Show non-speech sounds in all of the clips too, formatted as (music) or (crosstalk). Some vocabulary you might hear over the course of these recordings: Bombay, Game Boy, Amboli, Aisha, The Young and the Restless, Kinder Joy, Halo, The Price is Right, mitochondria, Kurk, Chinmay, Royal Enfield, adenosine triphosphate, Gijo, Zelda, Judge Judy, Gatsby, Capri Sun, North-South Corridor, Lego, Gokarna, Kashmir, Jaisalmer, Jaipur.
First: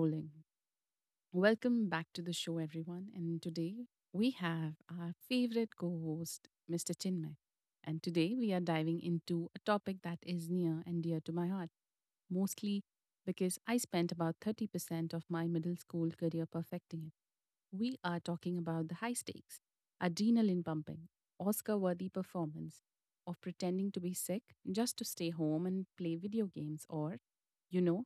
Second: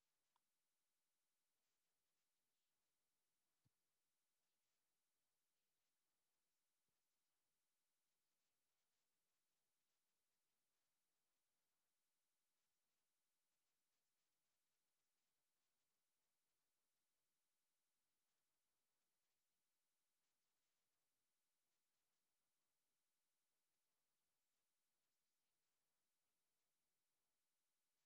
rolling. Welcome back to the show, everyone. And today we have our favorite co host, Mr. Chinmay. And today we are diving into a topic that is near and dear to my heart, mostly because I spent about 30% of my middle school career perfecting it. We are talking about the high stakes, adrenaline pumping, Oscar worthy performance, of pretending to be sick just to stay home and play video games or, you know,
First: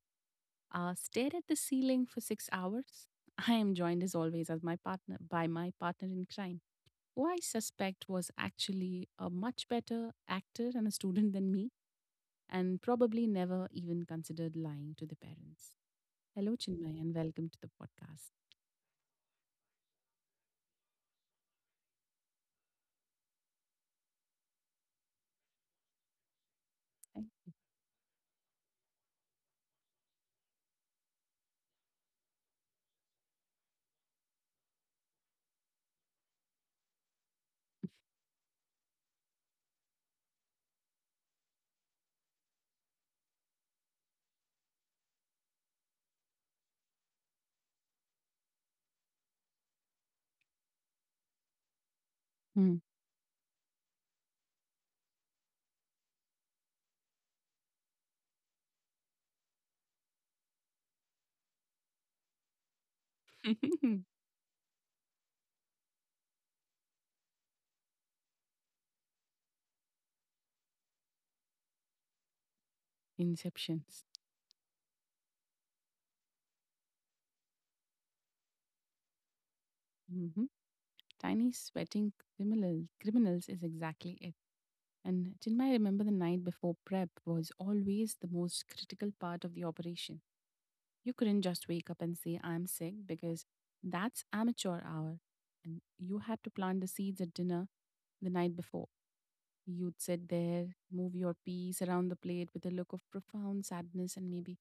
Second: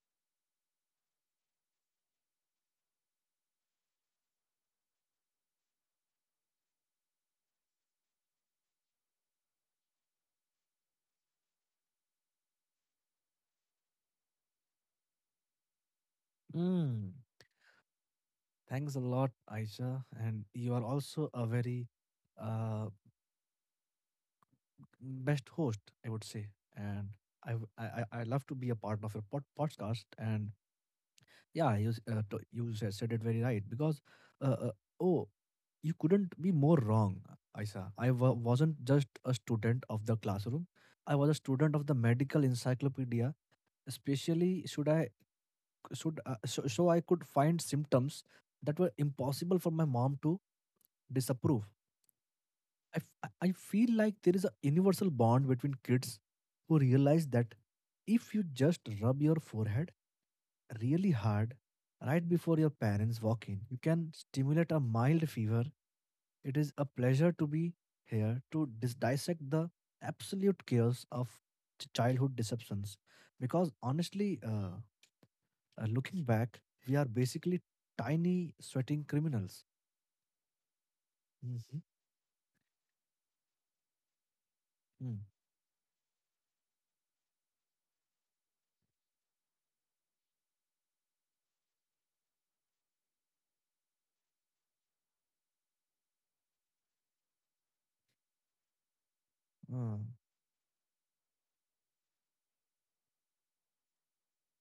stare at the ceiling for 6 hours. I am joined as always as my partner by my partner in crime, who I suspect was actually a much better actor and a student than me, and probably never even considered lying to the parents. Hello, Chinmay, Mm, and welcome to the podcast. Thanks a lot, Aisha. And you are also a very uh, best host, I would say. And I, Thank- w- I love to be a part of your podcast. And yeah, you, s- to- you sa- said it very right because, uh, uh, oh, you couldn't be more wrong, Aisha. I wasn't just a student of the classroom, I was a student of the medical encyclopedia, especially should I, should, so, so I could find symptoms that were impossible for my mom to disapprove. Mm. I, f- I feel like there is a universal bond between kids who realize that if you just rub your forehead really hard right before your parents walk in, you can (laughs) stimulate a mild fever. It is a pleasure to be here to dissect the absolute chaos of childhood deceptions. Because Inceptions. honestly, looking back, we are basically tiny, sweating criminals. Hmm. Tiny Mm-hmm. sweating criminals is exactly it. Mm, And Chinmay, I remember the night before prep was always the most critical part of the operation. You couldn't just wake up and say, I'm sick, because that's amateur hour. And you had to plant the seeds at dinner the night before. uh. You'd sit there, move your piece around the plate with a look of profound sadness and maybe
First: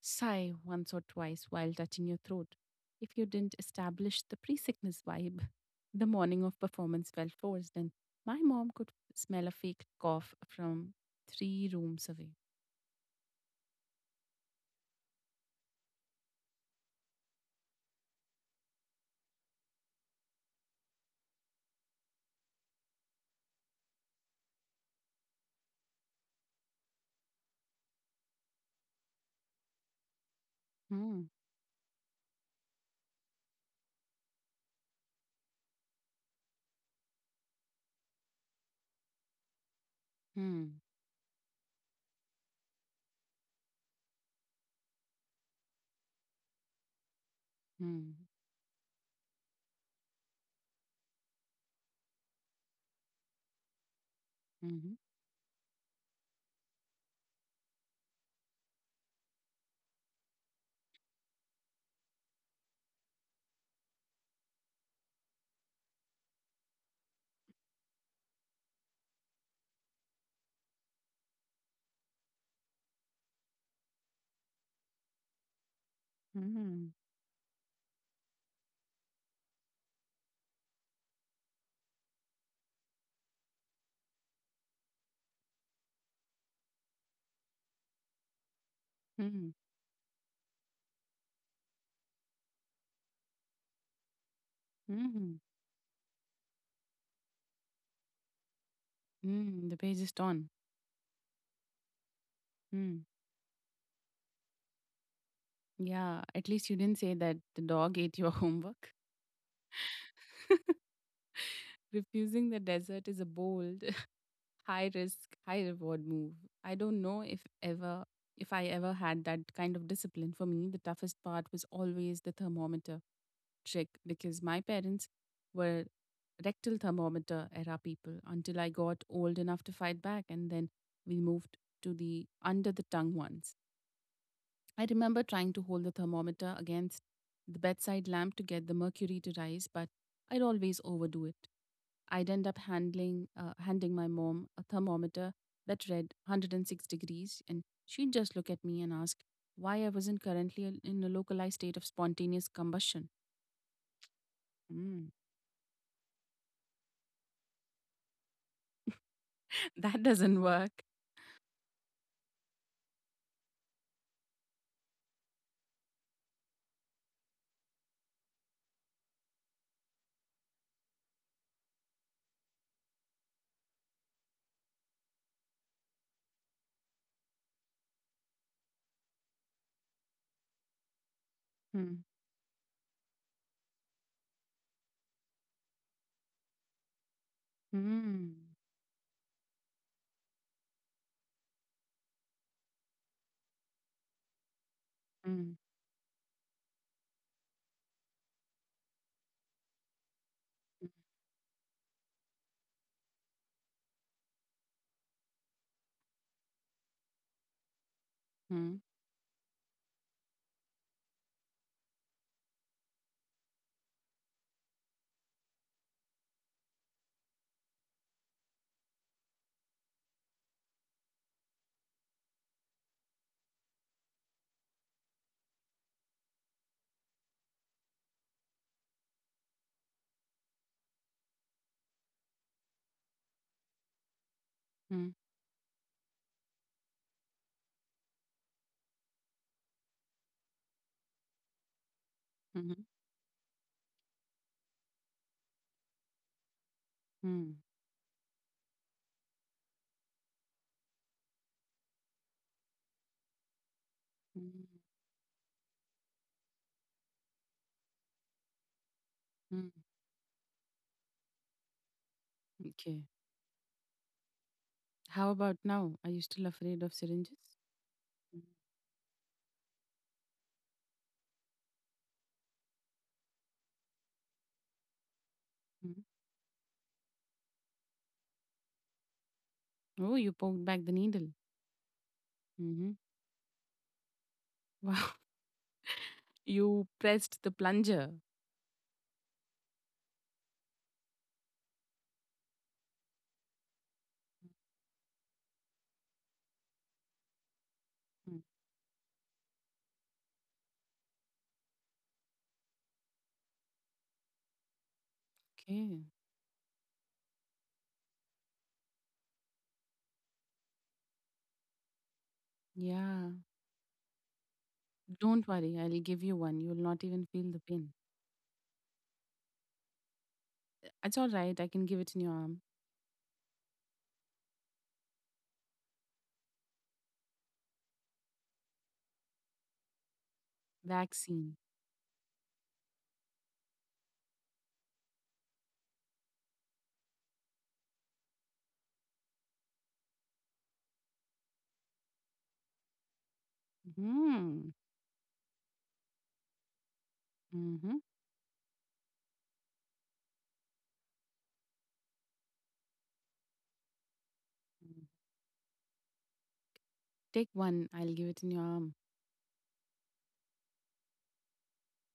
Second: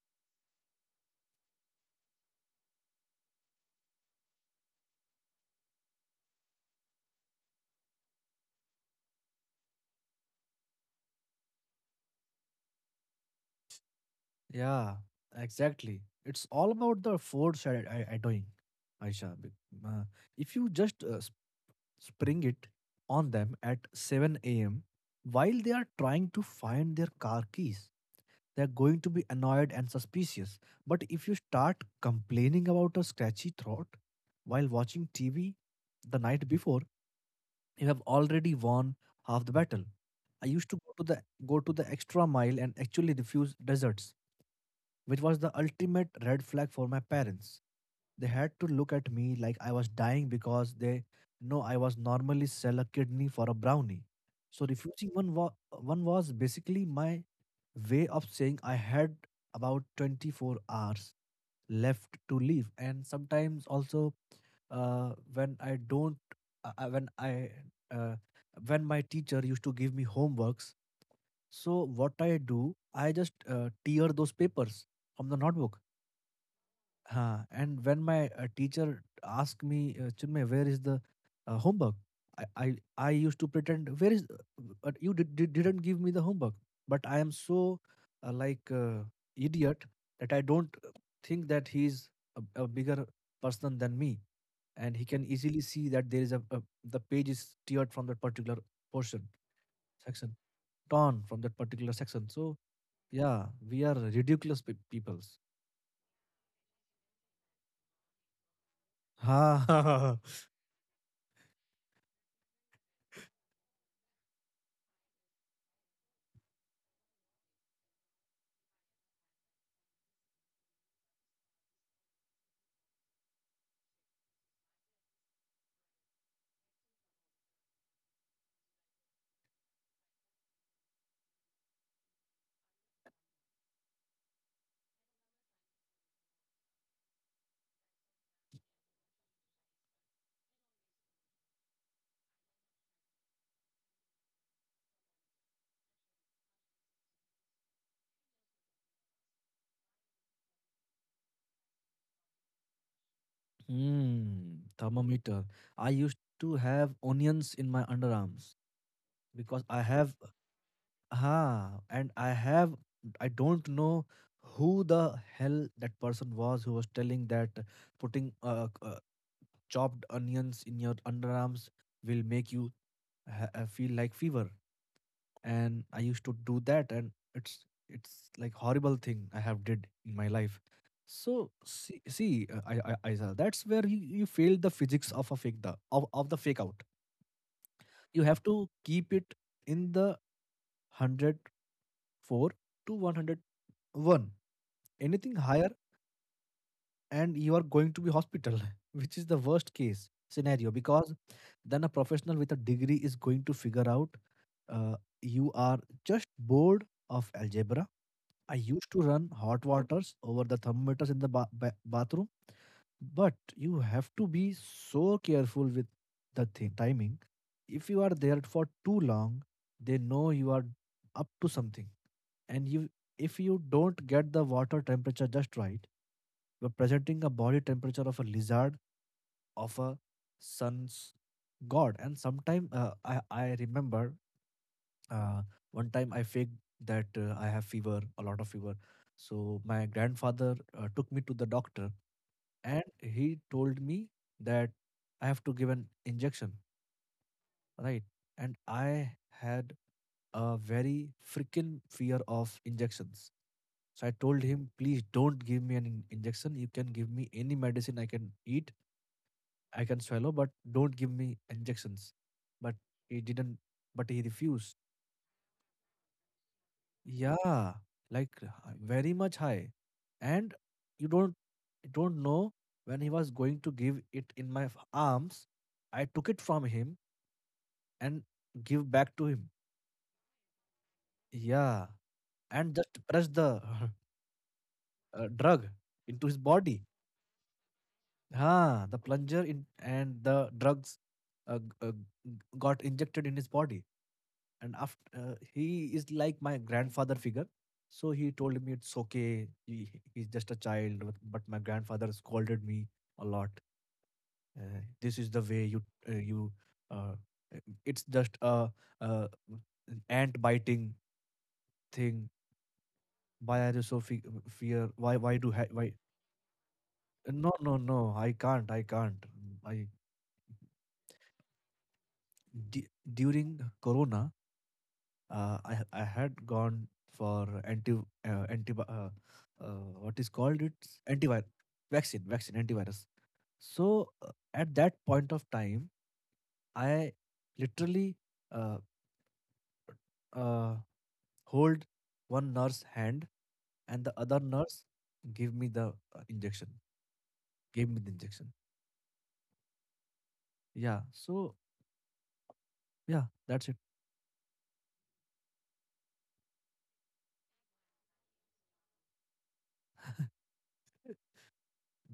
sigh once or twice while touching your throat. If you didn't establish the pre sickness vibe, (laughs) the morning of performance felt forced, and my mom could smell a fake cough from three rooms away. Yeah, exactly. It's all about the foreshadowing, Aisha. Uh, If you just spring it on them at 7 a.m. while they are trying to find their car keys, they're going to be annoyed and suspicious. But Hmm. if you start complaining about a scratchy throat while watching TV the night before, you have already won half the battle. I used Hmm. to go to the extra mile and actually refuse desserts, which was the ultimate red flag for my parents. Hmm. They had to look at me like I was dying because they know I was normally sell a kidney for a brownie. So Hmm. One was basically my way of saying I had about 24 hours left to leave. And sometimes also when I don't when I uh, when my teacher used to give me homeworks, so what I do, I just tear those papers from the notebook. Hmm. Huh. And when my teacher asked me, Chinmay, where is the homework? I, I I used to pretend, where is, but you didn't give me the homework. But I am so uh, like uh, Hmm. idiot that I don't think that he's a bigger person than me, and he can Mm, easily see that there is a the page is teared from that particular portion mm, the page is section torn. torn from that particular section. So Mm. yeah, we are ridiculous peoples. Yeah, at least you didn't say that the dog (laughs) ate your homework. Ha (laughs) ha ha. Ha. (laughs) Refusing the desert is a bold, (laughs) high risk, high reward move. I don't know if I ever had that kind of discipline. For me, the toughest part was always the thermometer trick because my parents were rectal thermometer era people until I got old enough to fight back and then we moved to the under the tongue ones. I remember trying to hold the thermometer against the bedside lamp to get the mercury to rise, but I'd always overdo it. I'd end up handing my mom a thermometer that read 106 degrees, and she'd just look at me and ask why I wasn't currently in a localized state of spontaneous combustion. Hmm, Hmm, thermometer. I used to have onions in my underarms because (laughs) that doesn't work. I have, I don't know who the hell that person was who was telling that putting chopped onions in your underarms will make you feel like fever. And I used to do that, and it's like horrible thing I have did in my life. So Hmm, see I saw that's where you failed the physics of a of the fake out. You have hmm, to keep it in the 104 to 101. Anything hmm, higher and you are going to be hospital (laughs) which is the worst case scenario, because then a professional with a degree is going to figure out uh, you are just bored of algebra. I hmm, used to run hot waters over the thermometers in the bathroom, but you have to be so careful with the timing. If you are there for too long, they know you are up to something. And if you don't get the water temperature just right, you're presenting a body temperature of a lizard, of a sun's god. And sometime I remember hmm, uh, one time I faked that I have fever, a lot of fever. So my grandfather took me to the doctor hmm, hmm, and he told me that I have to give an injection, hmm, right? And I had a very freaking fear of injections. So I told hmm. him, please don't give me an injection. You can give me any medicine I can eat, Hmm. I can swallow, but don't give me injections. But Okay. he didn't, but he refused. How about now? Are you still afraid of syringes? Yeah, like very much high. And you don't you don't know when he was going to give it in my arms. Mhm. I took it from him and give back to him. Oh, you poked back the needle. Yeah, and Hmm. just press the Wow. (laughs) (laughs) Drug into his body. You pressed the plunger. Ah, the plunger in and the drugs uh, g- uh, got injected in his body. And after he is like my grandfather figure, so he told me it's okay, he's just a child. But my grandfather scolded me a lot. This is the way you Okay. You uh, uh, it's just a ant biting thing. Yeah. Why are you so fear? Why Don't do worry. why I'll give you one. You'll not even feel no the no pain. no, I can't, i It's all right. I can give it in your arm. d- during corona, I had gone for anti uh, what is called it, antivirus Vaccine. vaccine vaccine antivirus. So at that point of time, I literally uh, uh, hold one nurse hand and the other Hmm. nurse give me the injection. Gave Hmm. me the injection. Yeah. So yeah, that's it. Take one. I'll give it in your arm.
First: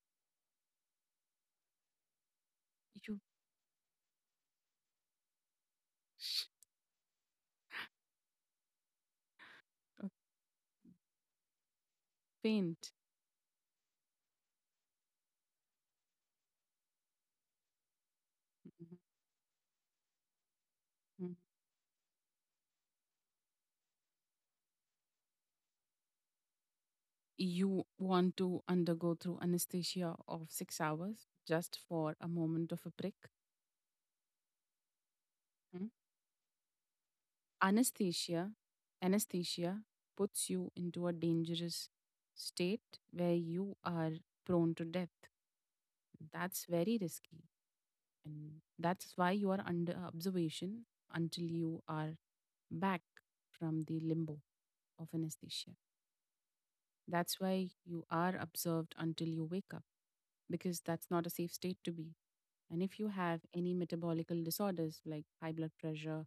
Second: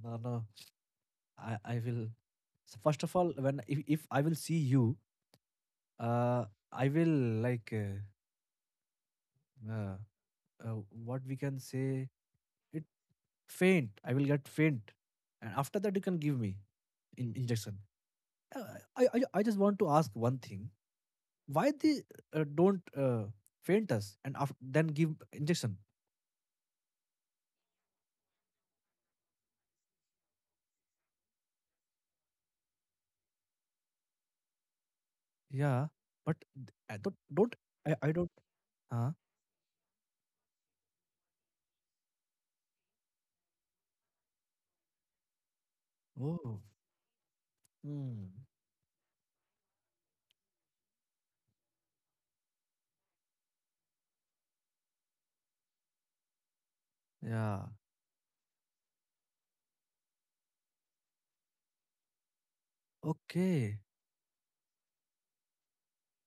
No, no. I will. So first of You all, when if I will see you, uh, I will like. Uh, uh, uh, what we can say it, faint. faint, I will get faint. And after that you can give me injection. Uh, Mhm. I just want to ask one thing, why they don't faint us and after, then give injection? You want to undergo through anesthesia of 6 hours just for a moment of a prick. Yeah, but I don't. I don't. Anesthesia, Huh. anesthesia puts you into a dangerous state where you are prone to death. Oh. That's very risky. Hmm. And that's why you are under observation until you are back from the limbo of anesthesia. That's Yeah. why you are observed until you wake up, because that's not a safe state to be. And if you have any Okay, metabolical disorders like high blood pressure,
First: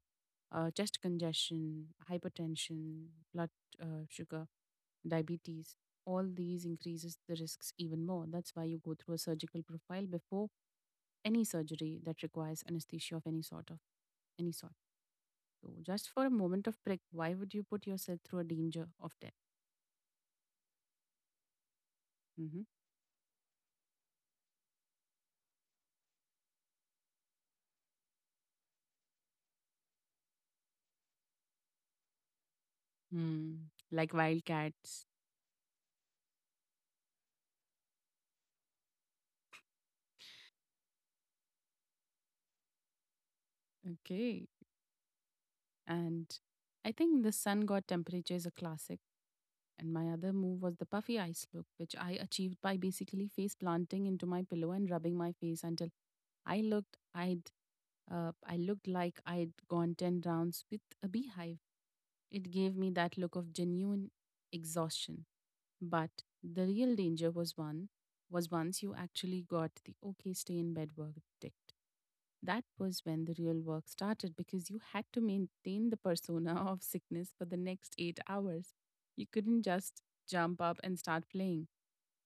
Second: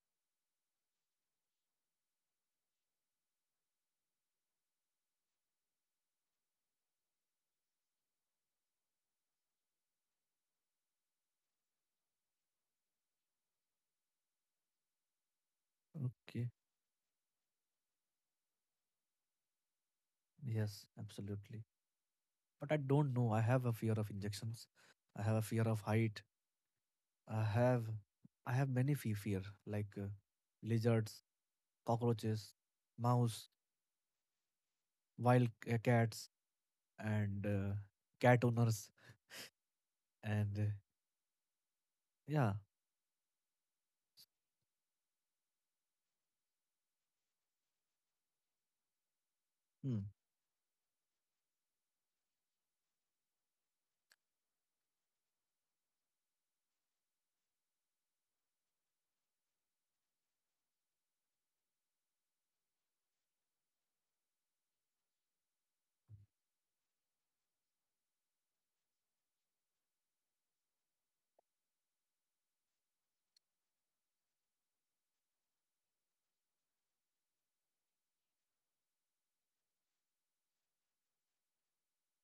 chest congestion, hypertension, blood sugar, diabetes, all these increases the risks even more. That's why you go through a surgical profile before any surgery that requires anesthesia of any sort of any sort. So just for a okay. moment of prick, why would you put yourself through a danger of death? Yes, absolutely. Mhm. But I don't know, I have a fear of injections, I have a fear of height. I have I have many fear, like lizards, cockroaches, mouse, Hmm. Like wildcats. Cats, and cat owners, and yeah. Okay. And I think the sun god temperature is a classic. And Hmm. my other move was the puffy ice look, which I achieved by basically face planting into my pillow and rubbing my face until I'd I looked like I'd gone ten rounds with a beehive. It gave me that look of genuine exhaustion. But the real danger was once you actually got the okay stay in bed work ticked. That was when the real work started because you had to maintain the persona (laughs) of sickness for the next 8 hours. You couldn't just jump up and start playing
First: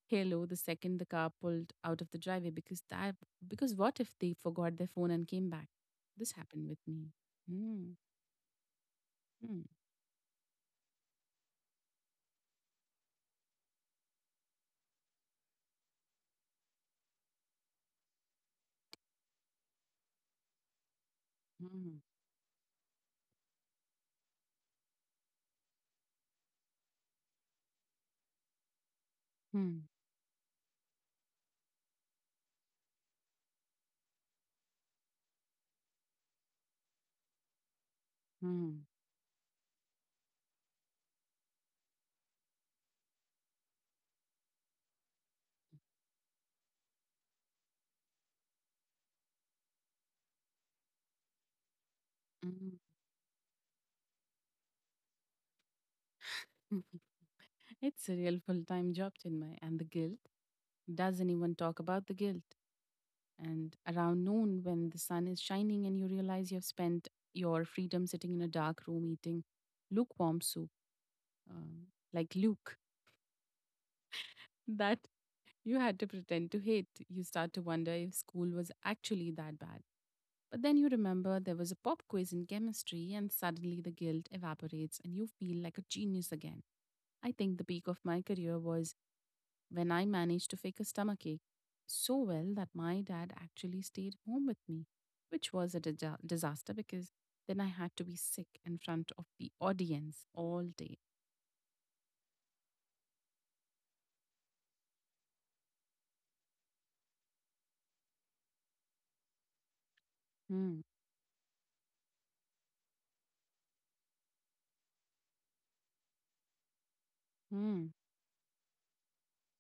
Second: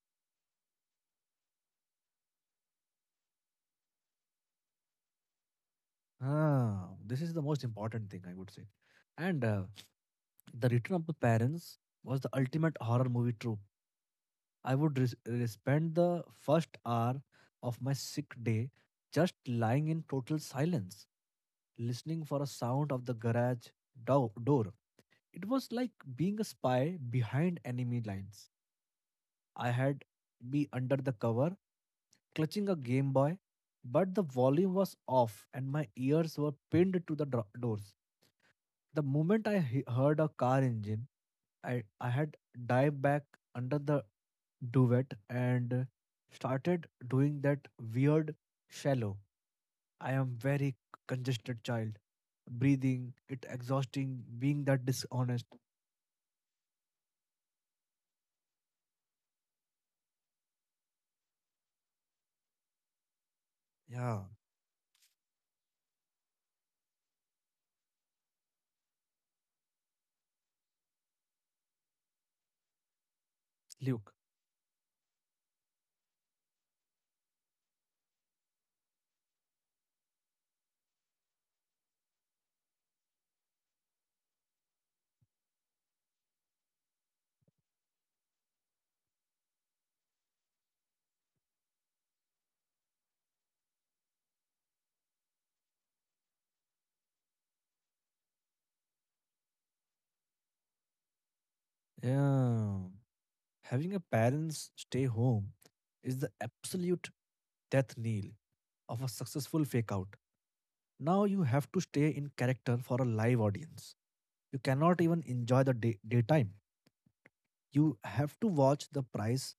Halo the second the car pulled out of the driveway because what if they forgot their phone and came back? This happened with Ah, me. this is the most Mm, important thing I would say. And mm, the Return of the Parents was the ultimate horror movie trope. I would spend the first hour of my sick day just lying in total silence, mm, listening for a sound of the garage door. It was like being a spy behind enemy lines. I mm, had be under the cover, clutching a Game Boy, but the volume was off and my ears were pinned to the doors. The moment I heard a car engine, I had dived back under the duvet and started doing that weird shallow. I am very congested child. mm, Breathing, it exhausting, being that dishonest. mm. It's a real full time job, Chinmay, and the guilt doesn't even talk about the guilt. And Yeah, around noon, when the sun is shining and you realize you've spent your freedom sitting in a dark room eating lukewarm soup, um, like Luke, Luke. (laughs) that you had to pretend to hate, you start to wonder if school was actually that bad. But then you remember there was a pop quiz in chemistry, and suddenly the guilt evaporates and you feel like a genius again. I think the peak of my career was when I managed to fake a stomachache so well that my dad actually stayed home with me, which was a dija- disaster because then I had to be sick in front of the audience all day. Yeah. Having a parents stay home is the absolute death knell of a successful fake out. Hmm. Now you have to stay in character for a live audience. You cannot even enjoy the daytime. Hmm. You have to watch the price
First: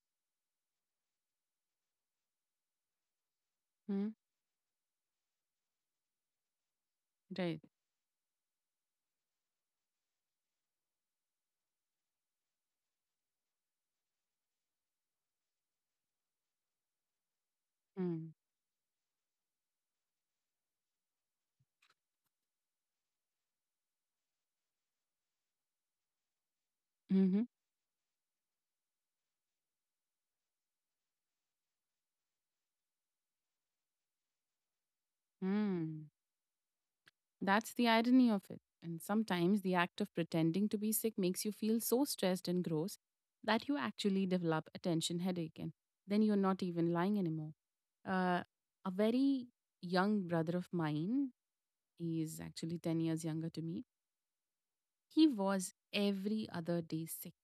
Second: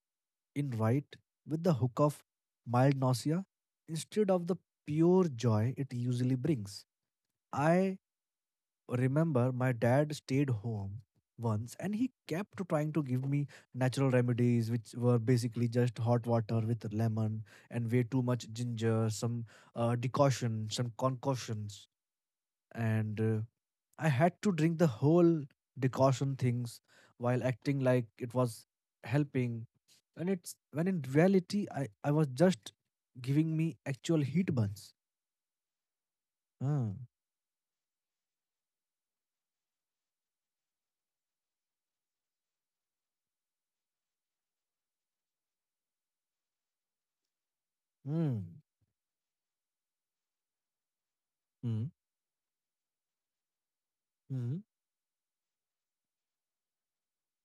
in right with the hook of mild nausea Hmm. instead of the pure joy it usually brings. Right. I remember my dad stayed home once and he kept trying to give me natural remedies, which were basically just hot water with lemon and way too Hmm. much ginger, some decoction some concoctions. And I had to drink the whole decoction things Mm-hmm. while acting like it was helping, and it's when in reality I was just giving me actual heat burns. Hmm. Ah, That's the irony of it. And sometimes the act of pretending to be sick makes you feel so stressed and gross that you actually develop attention headache and then you're not even lying anymore. mm, Uh, a very young brother of mine mm, he is actually 10 years younger to me. mm. He was every other day sick,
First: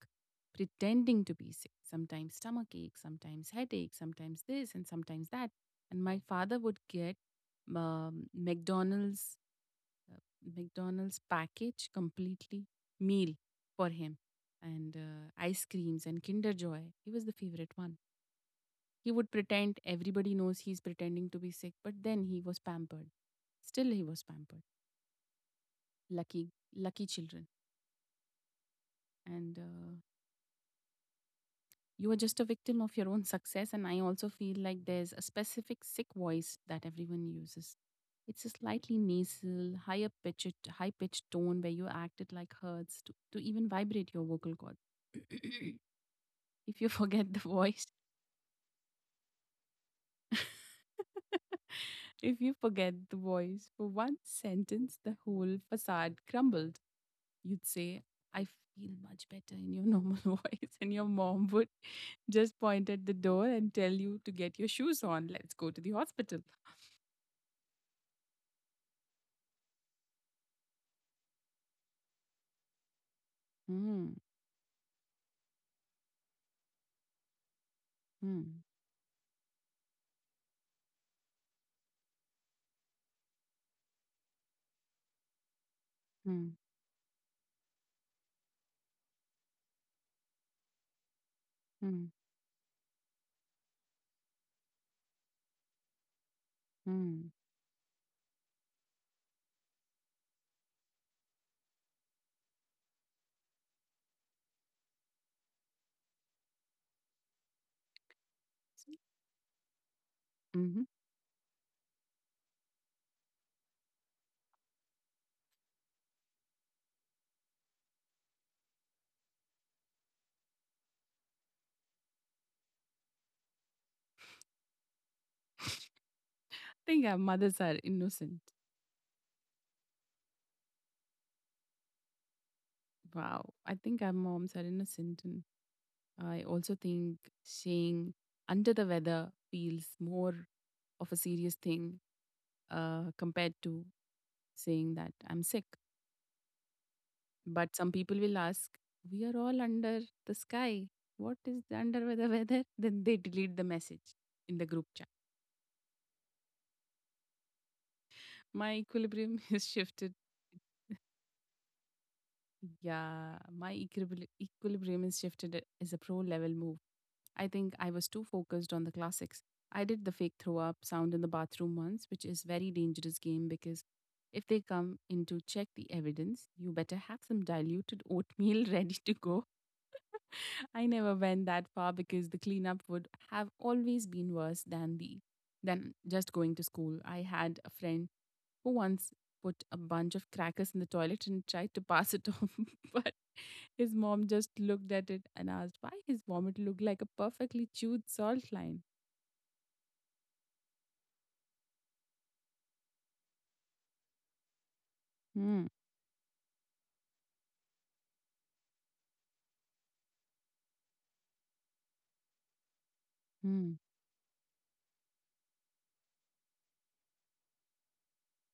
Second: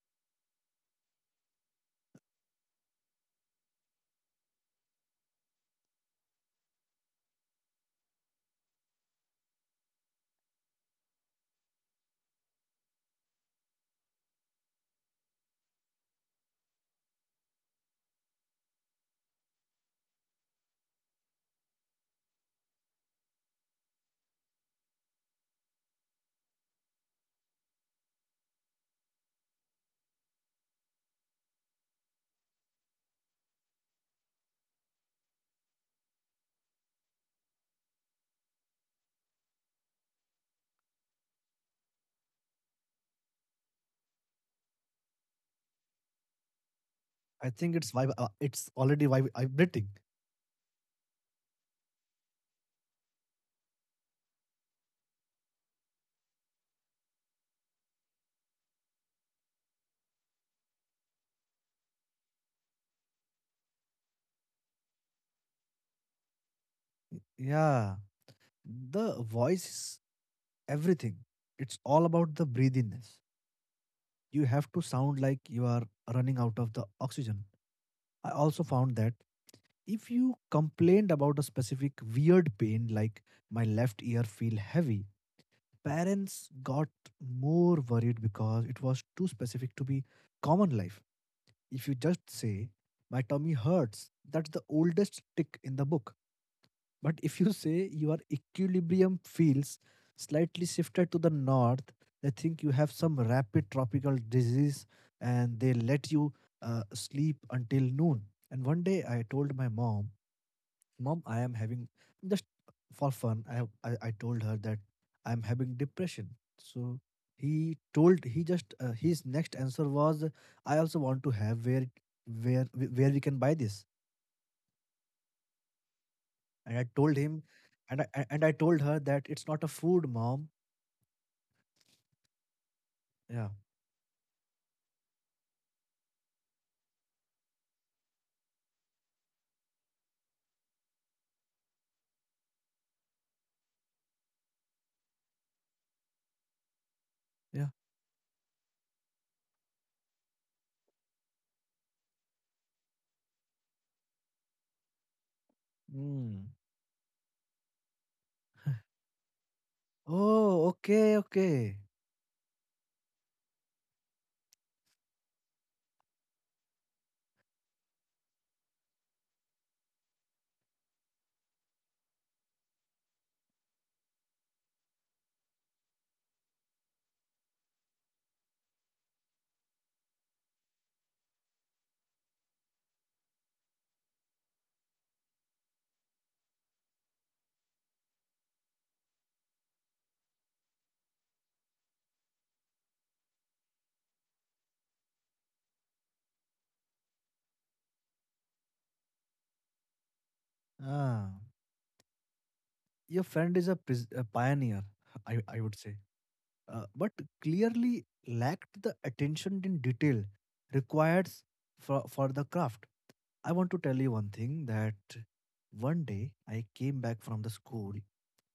pretending to be sick, sometimes stomach ache, sometimes headache, sometimes this, and sometimes that. And my father would get um, McDonald's uh, McDonald's package completely meal for him and ice creams and Kinder Joy. He was the favorite one. He would pretend everybody knows he's pretending to be sick, but then he was pampered. Still, he was pampered. Lucky, lucky children. And you are just a victim of your own success, and I also feel like there's a specific sick voice that everyone uses. It's a slightly nasal higher pitched high pitched tone where you act it like hurts to even vibrate your vocal cords. (coughs) (laughs) (clears throat) if you forget the I think voice, it's it's already vibrating. (laughs) if you forget the voice for one sentence the whole facade crumbled. You'd say I feel much better in your normal (laughs) voice and your mom would just point at the door and tell you to get your shoes on. Let's go to the hospital. Yeah, the voice is everything. It's all about the breathiness. Mm, You have to sound like you are running out of the oxygen. I mm, also found that if you complained about a specific weird pain like my left ear feel heavy, parents mm, got more worried because it was too specific to be common life. If you mm, just say my tummy hurts, that's the oldest tick in the book. But mm. if you say your equilibrium feels slightly shifted to the north, they think you have some rapid tropical disease and they let you sleep until noon. And one So day I told my mom, Mm-hmm. Mom, I am having, just for fun, I told her that I'm having depression. So he told, his next answer was, I also want to have, where we can buy this. And I I think our told him, mothers are innocent. and I told her that it's not a food, mom. Yeah, Wow. I think our moms are innocent. And I also think saying under the weather feels more of a serious thing compared to saying that I'm sick. yeah. But some people will ask, we are all under the sky. What is the under the weather? (laughs) Then they delete the message in the group chat. Mm. My equilibrium (laughs) is shifted. Oh, okay, okay. Yeah, my equilibrium is shifted as a pro level move. I think I was too focused on the classics. I did the fake throw up sound in the bathroom once, which is very dangerous game because if they come in to check the evidence, you better have some diluted oatmeal (laughs) ready to go. I never went that far because the cleanup would have always been worse than the than just going to school. I had a friend who once put a bunch of crackers in the toilet and tried to pass it off, (laughs) but his mom just looked at it and asked why his vomit looked like a perfectly chewed salt line. Ah, your friend is a, a pioneer, I Hmm. would say. But clearly lacked the attention in detail required for the craft. I want Hmm. to tell you one thing, that one day I came back from the school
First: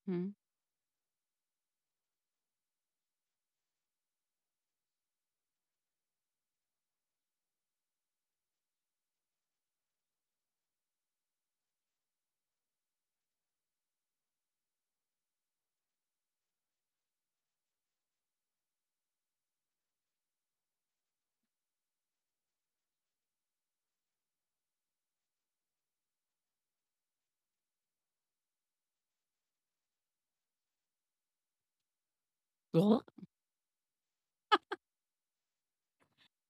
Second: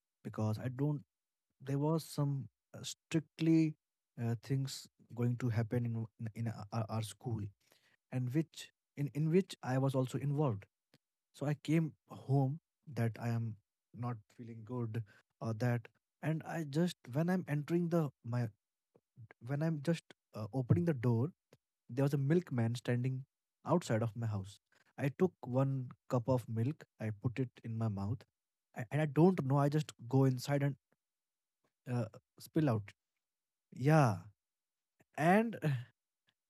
Hmm. because I don't. There was some strictly things going to happen in our school, and which in which I was also involved. So I came home that I am not feeling good or that, and I just when I'm entering the my when I'm just opening the door, there was a milkman standing outside of my house. I took one cup of milk, I put it in my mouth, and I don't know. I just go inside and uh, spill out. What? Yeah. And (sighs)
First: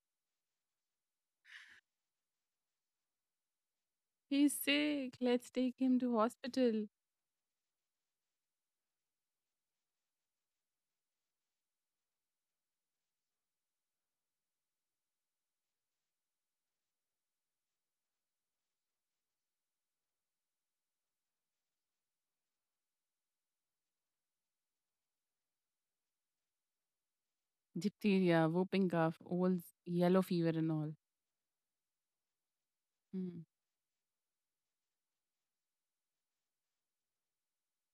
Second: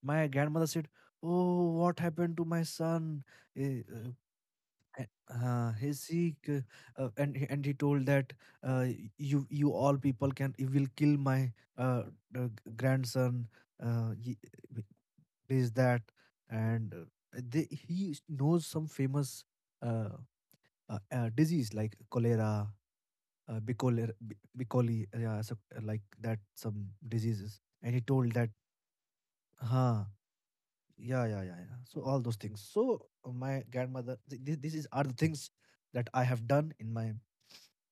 my grandmother said, Oh, what happened to my son? Eh, He's Uh, eh, sick. Let's take him he's to sick. Hospital. And he told that you all people can, you will kill my uh, grandson. Uh, ye- eh, this, that. And knows some famous uh, disease like cholera, uh, Bicoli, Bicoli, yeah, so, like that, some diseases and he told Diphtheria, that. whooping cough, old Huh. yellow fever, and all. Yeah, yeah, yeah, yeah. So all those things. So Hmm. my grandmother, these are the things that I have done in my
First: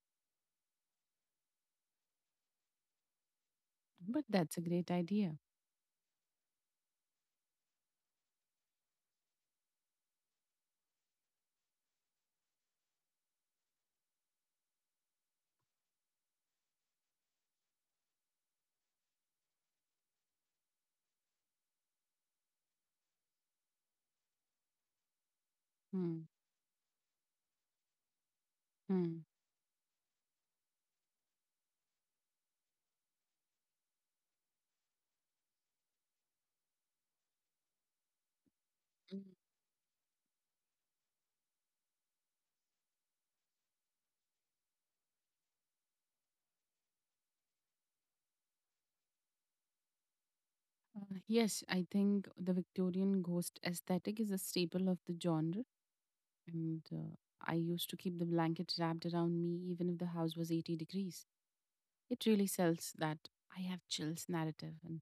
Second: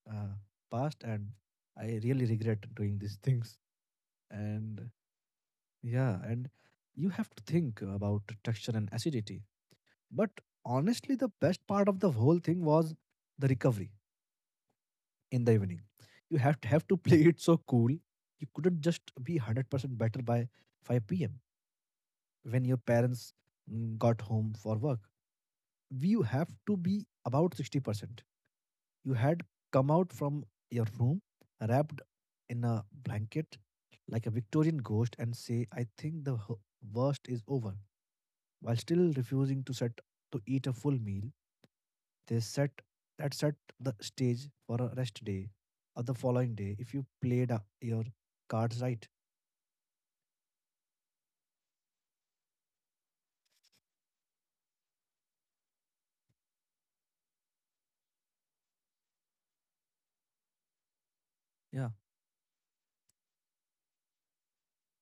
uh, past, and I really regret doing these things. But that's a And great idea. yeah, and you have to think about texture and acidity. But honestly, the best part of the whole thing was the recovery in the evening. You have to play it so cool. You couldn't just be 100% better by 5 p.m. when your parents got home for work. You have to be about 60%. You Hmm. had come out from your room wrapped in a blanket like a Victorian ghost and say, I think the worst is over, while still Mm. refusing to set to eat a full meal. They set that set the stage for a rest day or the following day if you played your cards right. Yes, I think the Victorian ghost aesthetic is a staple of the genre, and I used to keep the blanket wrapped around me even if the house was 80 degrees. Yeah. It really sells that I have chills narrative, and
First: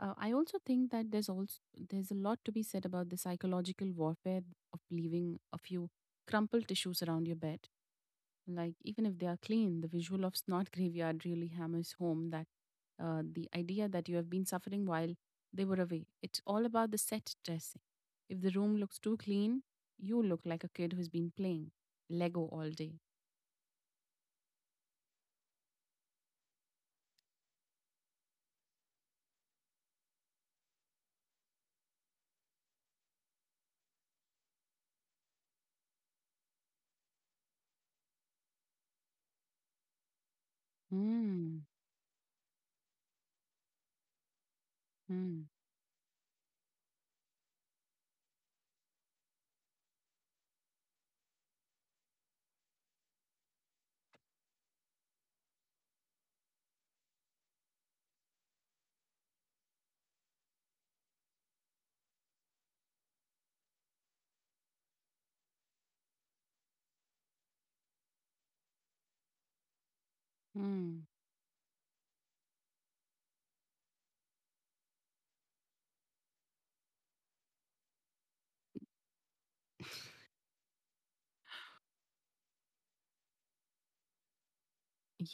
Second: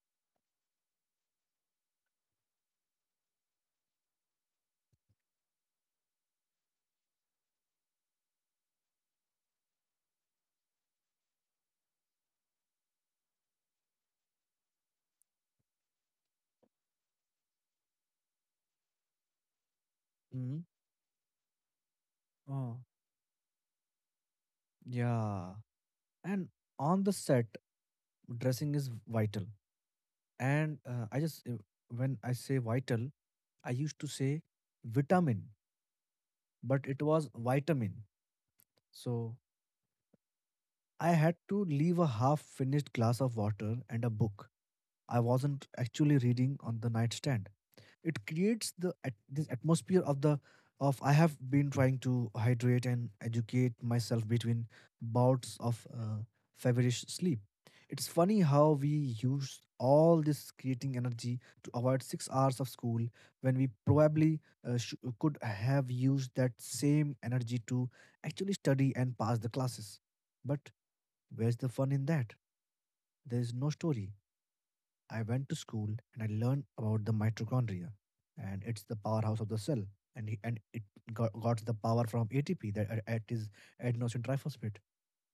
I also think that there's also there's a lot to be said about the psychological warfare of leaving a few crumpled tissues around your bed. Like, even if they are clean, the visual of Snot Graveyard really hammers home that the idea that you have been suffering while they were away. It's all about the set dressing. If the room looks too clean, you look Hmm. like a kid who's been playing Lego all Oh, day. yeah. And on the set, dressing is vital. And I just, when I say vital, I used to say vitamin, but it was vitamin. So I had Hmm. to leave a half finished glass of water and a book I Hmm. wasn't actually reading on the nightstand. It creates this atmosphere of the of I have been trying to hydrate and educate myself between bouts of feverish sleep. It's funny how we use all this creating energy to avoid 6 hours of school when we probably could have used that same energy to actually study and pass the classes, but Hmm. where's the fun in that? There is no story. I went to school and I learned about the mitochondria, and it's the powerhouse of the cell, and it got the power from ATP, that it is adenosine triphosphate.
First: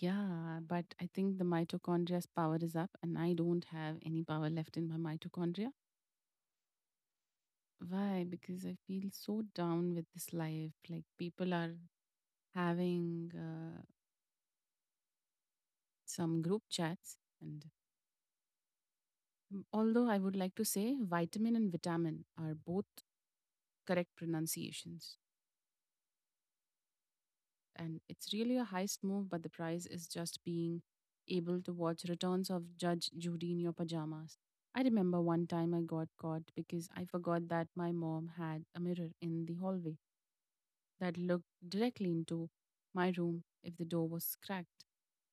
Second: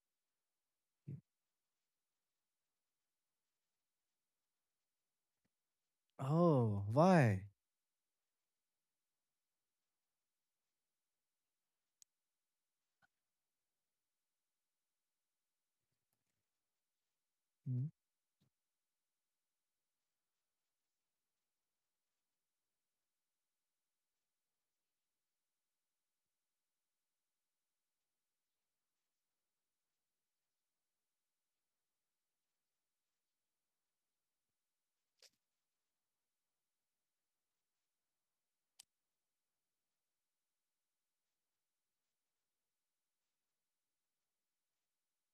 Yeah, but I think the mitochondria's power is up, and I don't have any power left in my mitochondria. Oh, why? Why? Because I feel so down with this life. Like people are having some group chats. And Mm. mm, although I would like to say vitamin and vitamin are both correct pronunciations, and it's really a heist move, but the prize is just being able to watch returns of Judge Judy in your pajamas. I remember one time I got caught because I forgot that my mom had a mirror in the hallway that looked directly into my room if the door was cracked.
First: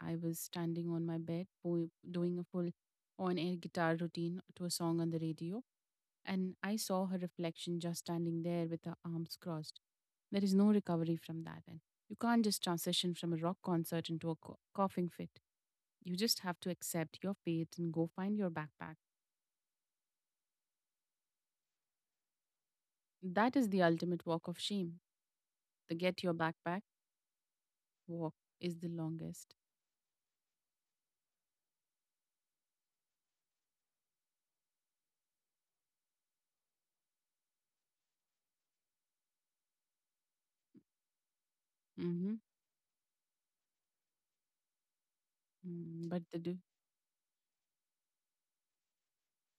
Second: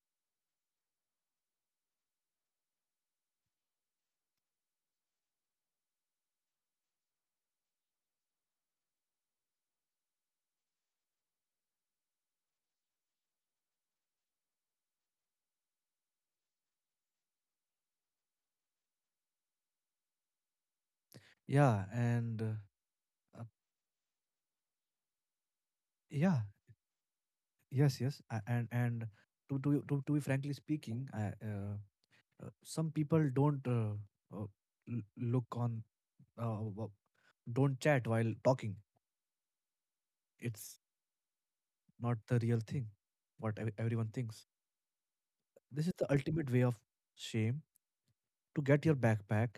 I was standing on my bed doing a full on air guitar routine to a song on the radio, and I saw her reflection just standing there with her arms crossed. There is no recovery from that, and you can't just transition from a rock concert into a coughing fit. You just have to accept your fate and go find your backpack. Yeah, and uh, That is the ultimate walk of shame. The get your yeah, backpack yes, yes, walk a- is the and longest. To be frankly speaking, some people don't uh, look on, uh, w- don't chat while talking. It's not Mhm. the real thing, what everyone thinks. This is Mm, the but the ultimate do- way of shame to get your backpack,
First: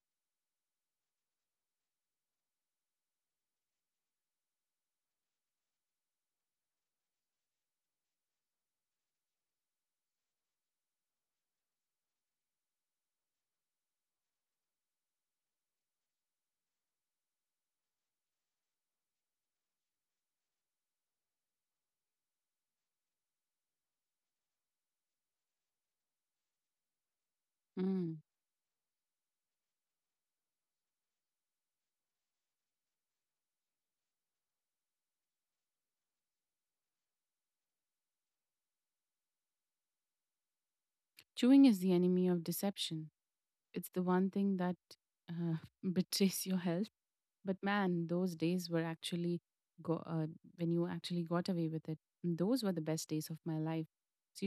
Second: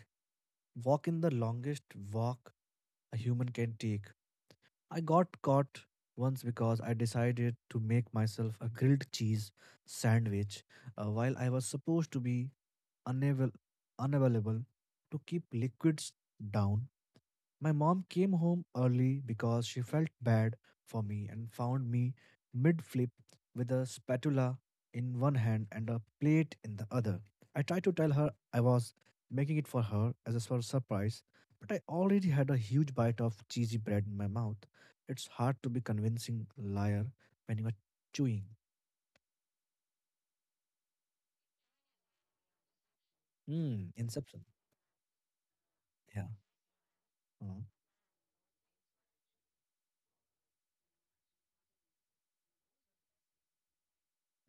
walk in the longest walk a human can take. I got caught once because I decided to make myself a grilled cheese sandwich while I was supposed to be unable unavailable to keep liquids down. My mom came home early because she felt bad for me and found me mid flip with a spatula in one hand and a plate in the other. I tried to tell mm. her I was making it for her as a sort of surprise, but I already had a huge bite of cheesy bread in my mouth. It's hard to be convincing liar when you are chewing. Chewing is the enemy of deception. It's Mm, the one Inception. thing that uh, (laughs) Yeah. betrays your health. But Uh-huh. man, those days were actually go when you actually got away with it. Those were the best days of my life.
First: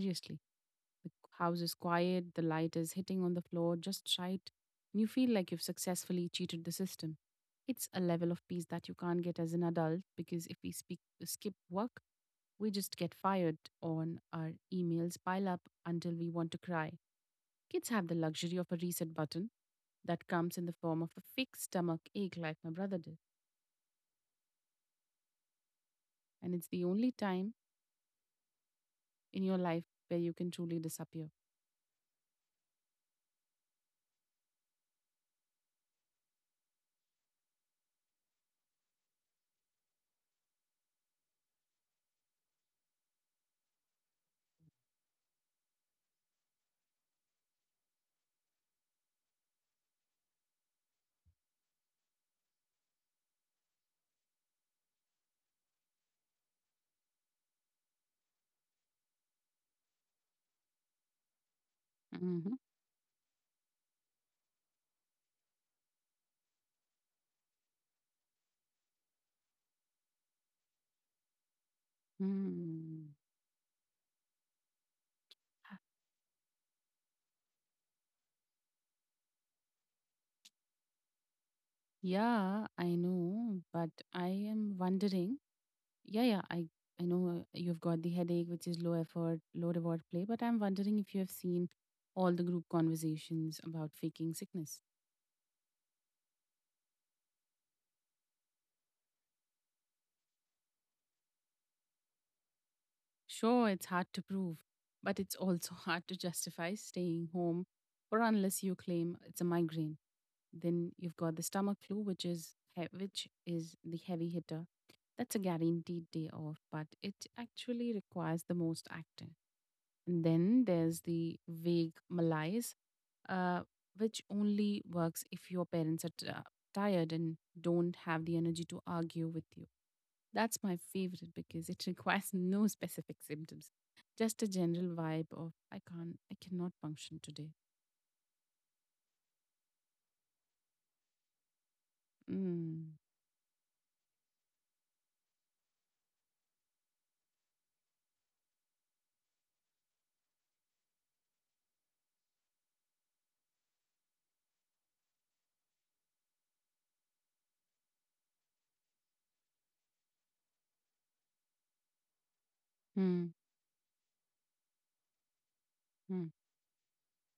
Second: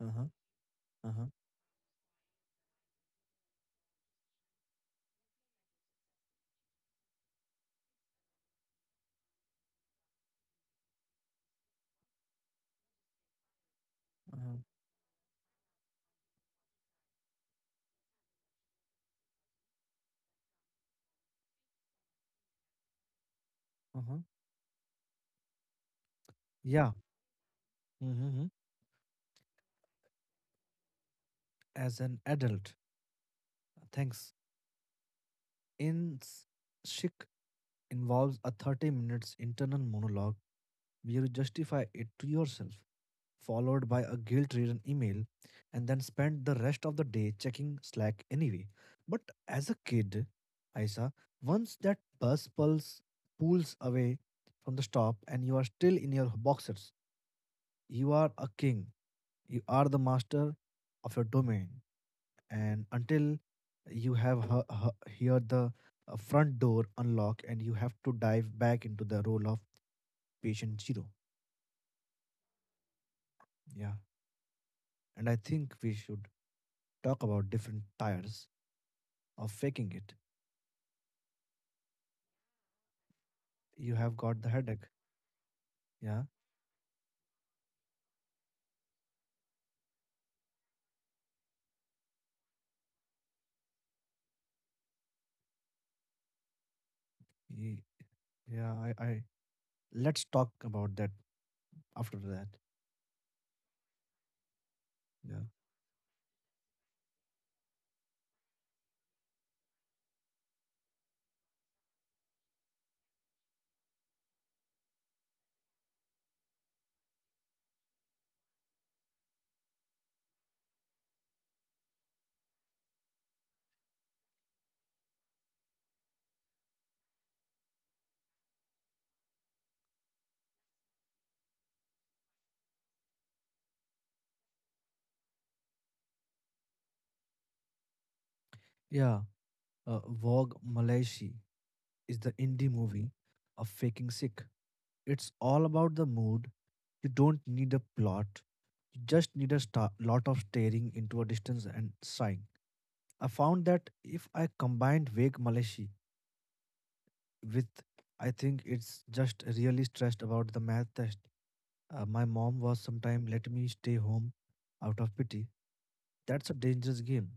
Uh-huh. The Uh-huh. house is quiet, the light is hitting on the floor just right, and you feel like you've successfully cheated the system. It's a level of peace that you can't get as an adult because if we speak, skip work, we just get fired on our Uh-huh. emails pile up until we want to cry. Kids have the luxury of a reset button that comes in the form of a fixed stomach ache like my brother did. Uh-huh. And it's the Yeah. only time Mm-hmm. in your life where you can truly disappear. As an adult. Thanks. In S- Sikh involves a 30 minutes internal monologue where you justify it to yourself, followed by a guilt-ridden email, and then spend the rest of the day checking Slack anyway. But as a kid, Aisa, once that bus pulse pulls away from the stop and you are still in your boxers, you are a king. You are the master of your domain, Mm-hmm. and until you have heard the front door unlock and you have to dive back into the role of patient zero. Hmm. Yeah. And I think we should talk about different tires of faking it. Yeah, I know, but You have I got the am headache. wondering. Yeah, Yeah. yeah, I know, you've got the headache, which is low effort, low reward play, but I'm wondering if you have seen all the group conversations about faking sickness. Ye- Yeah. I let's talk about that after that. Sure, it's hard to prove, but it's Yeah. also (laughs) hard to justify staying home, or unless you claim it's a migraine. Then you've got the stomach flu, which is the heavy hitter. That's a guaranteed day off, but it actually requires the most acting. And then there's the vague malaise, uh, which only works if your parents are tired and don't have the energy to argue with you. That's my favorite because it (laughs) requires no specific symptoms, just a general vibe of I can't, I cannot function today. Yeah. Vogue Malaysia is the indie Mm. movie of faking sick. It's all about the mood. You don't need a plot. Just need a lot of staring into a distance and sighing. I found that if I combined vague Malayashi with, I think it's just really stressed about the math test. My mom was sometime Hmm. let me stay home out of pity. Hmm. That's a dangerous game,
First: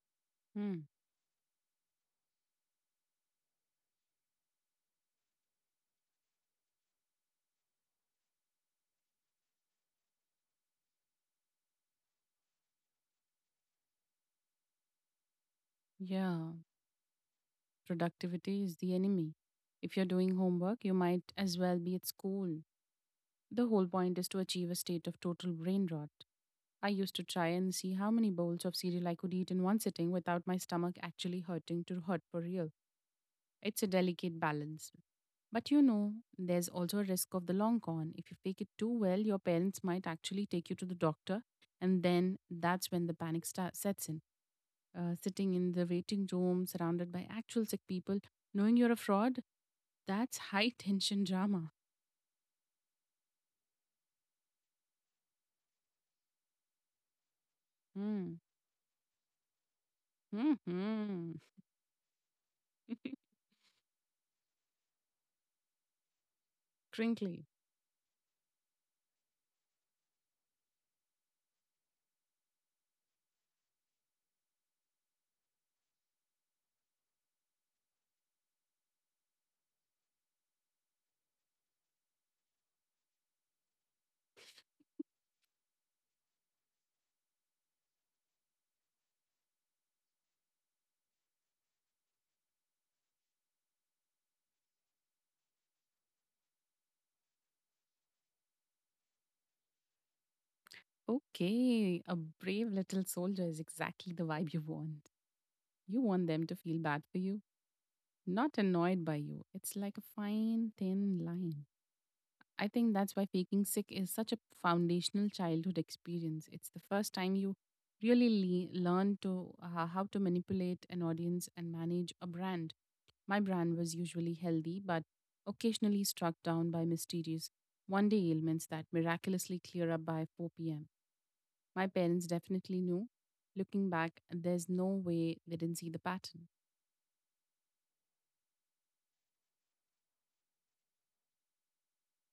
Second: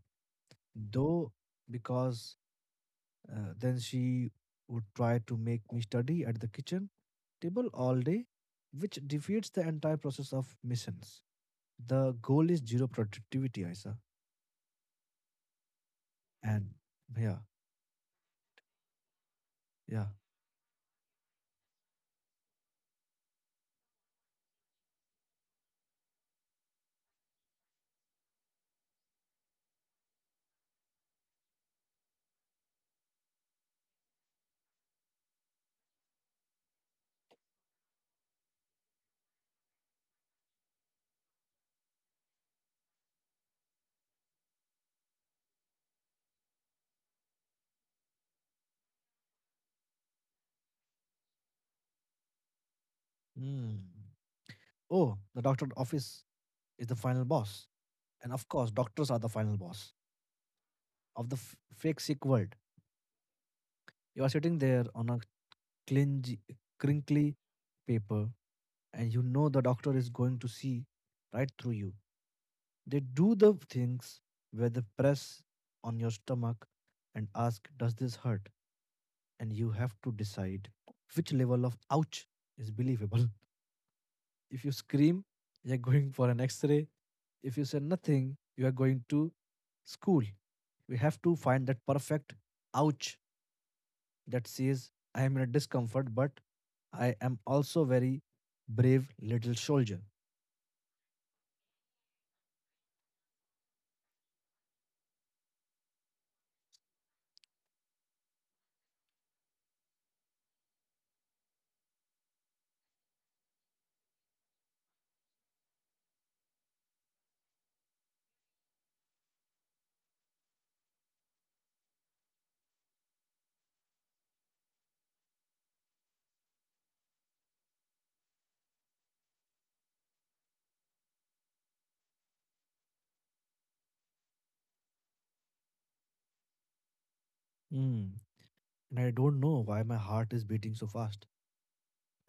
Hmm. though, because then she would try to make me study at the kitchen table all day, which defeats the entire process of missions. The goal is zero productivity, Isa, Yeah. and yeah. Productivity is the enemy. If you're Yeah. doing homework, you might as well be at school. The whole point is to achieve a state of total brain rot. I used to try and see how many bowls of cereal I could eat in one sitting without my stomach actually hurting to hurt for real. It's a delicate balance. But you know, there's also a risk of the long con. If you fake it too well, your parents might actually take you to the doctor, and then that's when the sets in. Sitting in the waiting room surrounded by actual sick people, knowing you're a fraud, that's high (laughs) tension drama. Hmm. Oh, the doctor's office is the final boss. And Hmm. of course, doctors are the final boss Hmm. of the fake sick world. (laughs) You are sitting there on a clingy, crinkly Crinkly. paper, and you know the doctor is going to see right through you. They do the things where they press on your stomach and ask, Does this hurt? And you have to decide which level of ouch is believable. (laughs) If you scream, you're going for an x ray. If you say nothing, you are going to school. We have to find that perfect ouch that says, I am in a discomfort, but I am also very brave little soldier. Okay, a brave little soldier is exactly the vibe you want. You want them to feel bad for you, not annoyed by you. It's like a fine, thin line. I think that's why faking sick is such a foundational childhood experience. It's the first time you learn to how to manipulate an audience and manage a brand. My brand was usually healthy, but occasionally struck down by mysterious one day ailments that miraculously clear up by 4 pm. My parents definitely knew. Looking back, there's no way they didn't see the pattern. Mm. And I don't know why my heart is beating so fast.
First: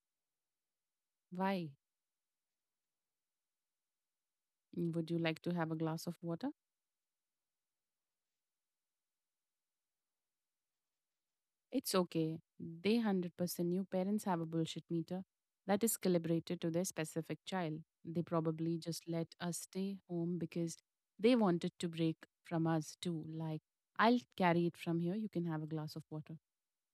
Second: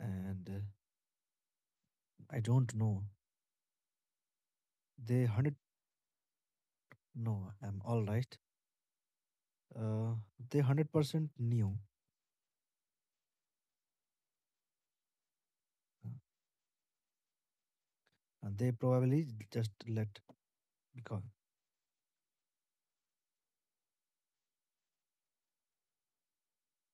And Why? I don't know. Would you They like to 100, have a glass of water? no, I'm all right. Uh, they 100% knew. It's okay. They 100% knew parents have a bullshit meter that is uh, calibrated to their specific child. They And they probably just probably let us just stay let home because because. they wanted to break from us too. Like, I'll carry it from here. You can have a glass of water.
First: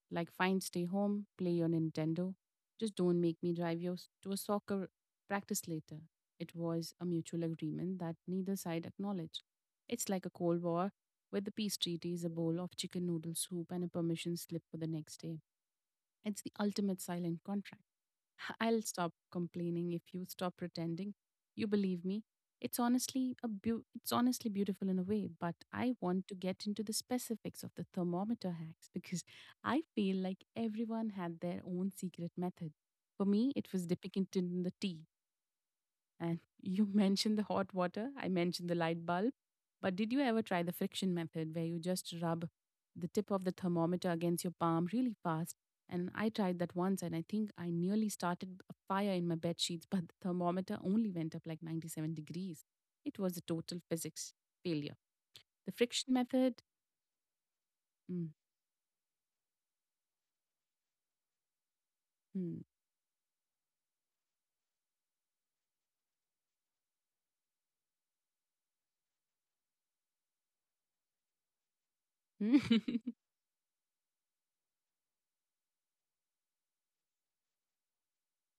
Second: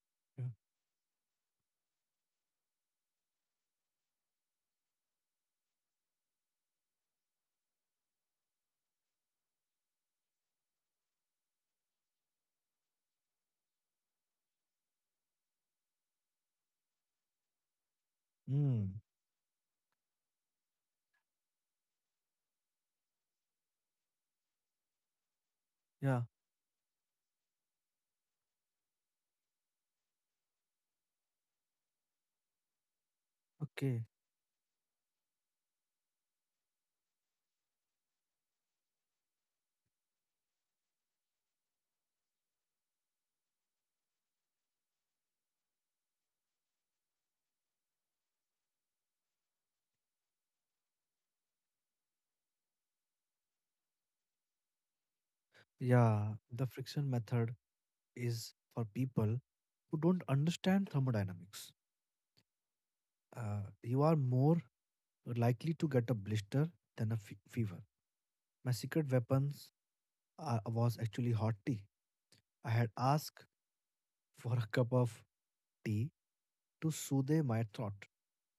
Like, Yeah. fine, stay home, play your Nintendo. Just don't make me to a soccer practice later. It was a mutual agreement that neither side acknowledged. It's like a Cold War where the peace treaty is a bowl of chicken noodle soup and a permission slip for the next day. It's the ultimate silent contract. I'll Mm, stop complaining if you stop pretending. You believe me. It's honestly beautiful in a way, but I yeah. want to get into the specifics of the thermometer hacks (laughs) because I feel like everyone had their own secret method. For me, it was Okay. depicted in the tea. And you (laughs) mentioned the hot water, I mentioned the light bulb. But did you ever try the friction method where you just rub the tip of the thermometer against your palm really fast? And I tried that once and I think I nearly started a fire in my bed sheets, (laughs) but the thermometer only went up like 97 degrees. It was a total physics failure. The friction Yeah. method? The friction method Mm. is for people who don't understand thermodynamics. Mm. You are more likely to get a blister than a fever. My secret weapons was actually hot tea. I had (laughs) asked for a cup of tea to soothe my throat.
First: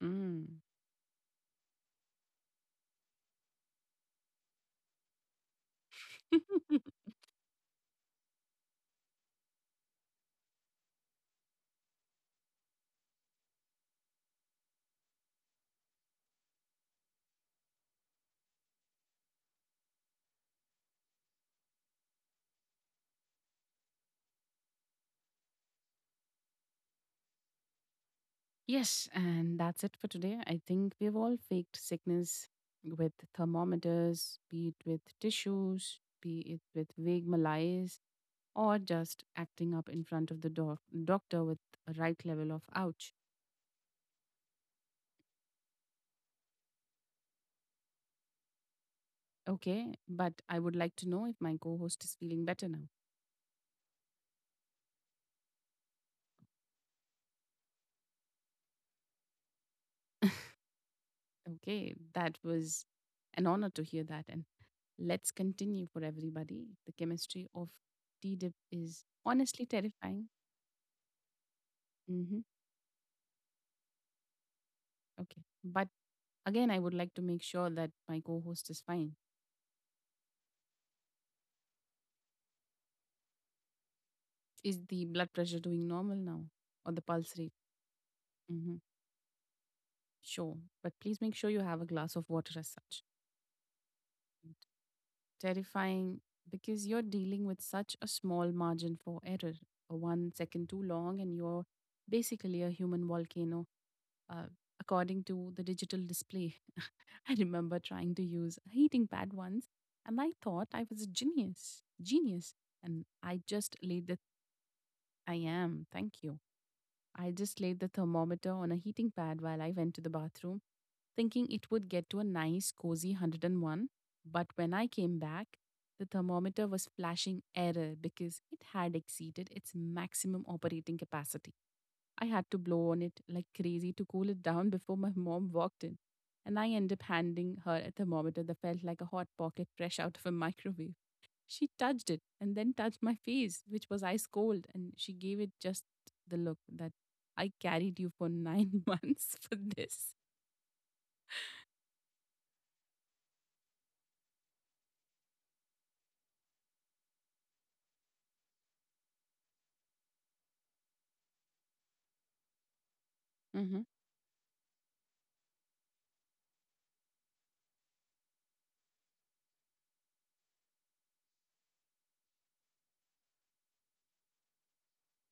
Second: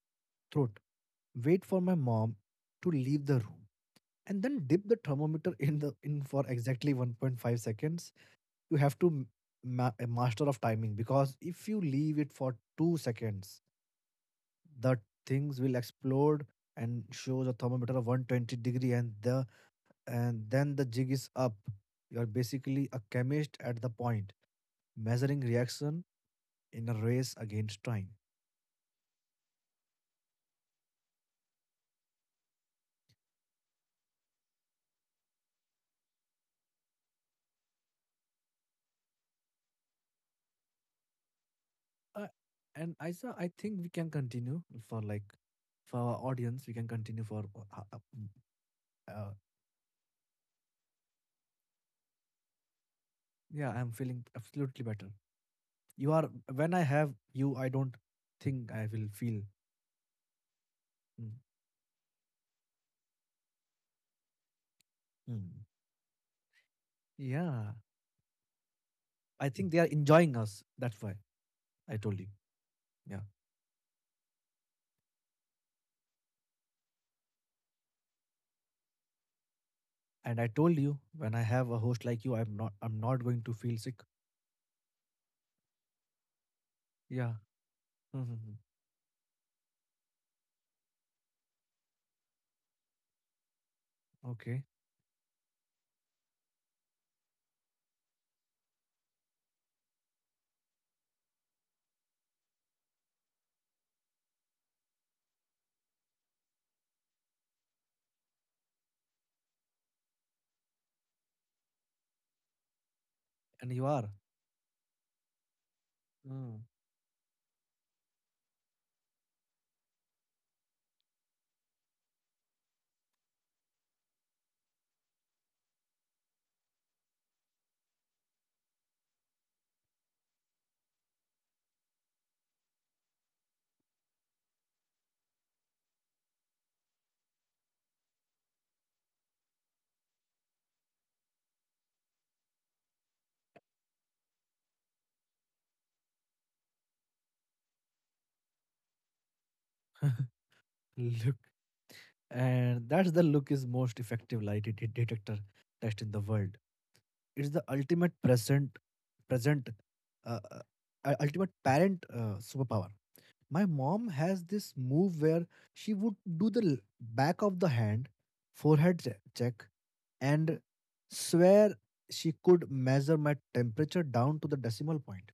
Mm. Throat. Wait for my mom to leave the room, and then dip the thermometer in the in for exactly (laughs) 1.5 seconds. You have to a master of timing because if you leave it for 2 seconds, the things will explode and shows a thermometer of 120 degree, and then the jig is up. You're basically a chemist at the point, measuring reaction in a race against time. Yes, and that's it for today. I think we've all faked sickness with thermometers, be it with tissues, be it with vague malaise, or just acting up in front of the doctor with a right uh, level of and ouch. Isa, I think we can continue for like, for our audience, we can continue for uh, Okay, but I would like to know if my co host is feeling better now. yeah. I'm feeling absolutely better. You are. When I have you, I don't think I will feel. (laughs) Mm. Okay, that was an honor to hear that. And let's Mm. continue for everybody. The chemistry of Yeah, T dip is I honestly think they are terrifying. enjoying us, that's why I told you. Hmm. Yeah. Okay. But again, I would like to make sure that my co host is fine. And I told you, when I have a host like you, I'm not going to feel sick. Is the blood pressure doing normal now or the Yeah. pulse rate? Mhm. Hmm. Sure. But please make sure you have a glass of water as such. Okay. Terrifying because you're dealing with such a small margin for error. 1 second too long, and you're basically a human volcano. Uh, According to the digital display, (laughs) I remember trying to use a heating pad once, and I thought I was a genius. Genius. And I And just you laid are. the I am, thank you. Mm. I just laid the thermometer on a heating pad while I went to the bathroom, thinking it would get to a nice, cozy 101. But when I came back, the thermometer was flashing error because it had exceeded its maximum operating capacity. I had to blow on it like crazy to cool it down before my mom walked in. And I ended up handing her a thermometer that felt like a hot pocket fresh out of a microwave. She touched it and then touched my face, which was ice cold, and she gave it just the look that I carried you for nine (laughs) months for this. (laughs) look. And that's the look is most effective lie detector test in the world. It's the ultimate present present uh, uh, ultimate parent superpower. My Mm-hmm. mom has this move where she would do the back of the hand, forehead check, and swear she could measure my temperature down to the decimal point.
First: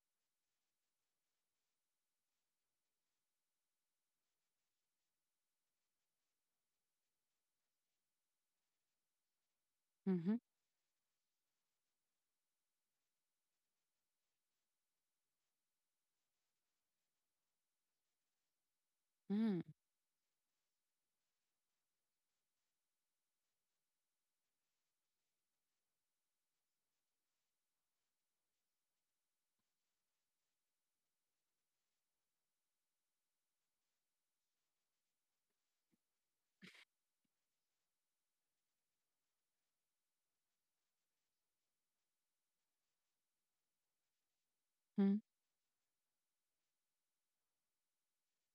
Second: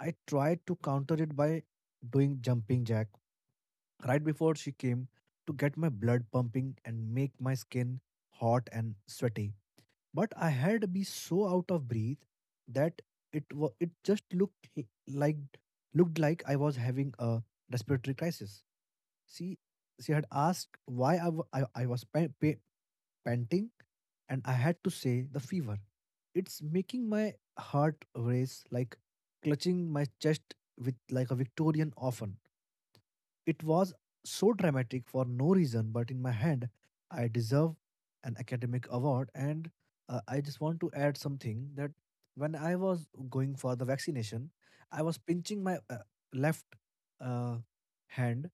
I tried to counter it by doing jumping jack right before she came to get my blood pumping and make my skin hot and sweaty. But I had be so out of breath that it just like looked like I was having a respiratory crisis. She Mm-hmm. she had asked why I was panting, and I had to say the fever. It's making my heart race, like clutching my chest with like a Victorian orphan. It was so dramatic for no reason, but in my head, I deserve an academic award. And I just want to add something that when I was going for the vaccination, I Mm-hmm. was pinching my left uh, hand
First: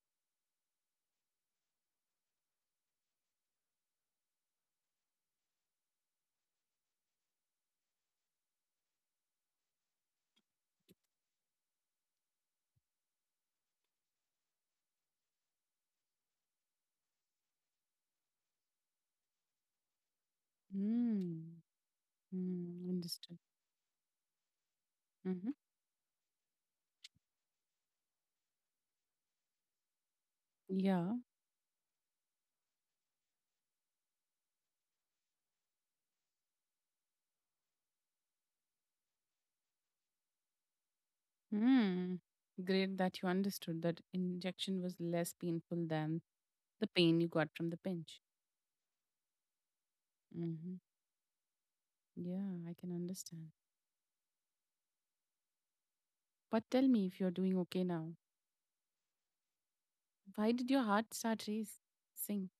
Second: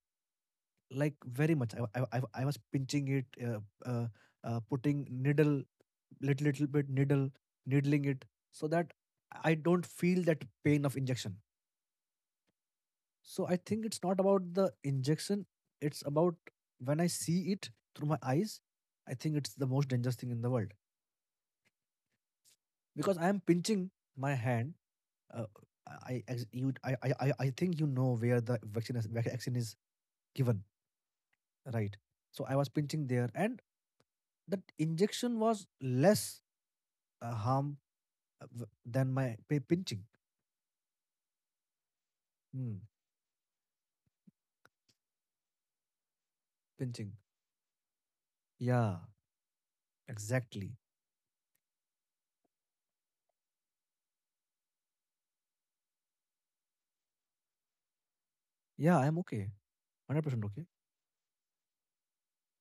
like very much. I was pinching it, uh, putting needle, little little bit needle, needling it so that I don't feel that pain of injection. So I think it's not about the injection. It's about when I see it through my eyes. I think it's the most dangerous thing in the world Mm-hmm. because I Understood. am pinching my hand. Uh, Mm-hmm. I you I think you know where the vaccine is, vaccine is given, Yeah. right? So I was pinching there, and that injection was less harm than my pinching. Mm. Hmm. Great that you understood that injection was less painful than the Pinching. pain you got from the pinch. Yeah, exactly. Mm-hmm. Yeah, I can understand. But tell me if you're doing okay now. Yeah, I'm okay. 100% Why okay. did your heart start racing?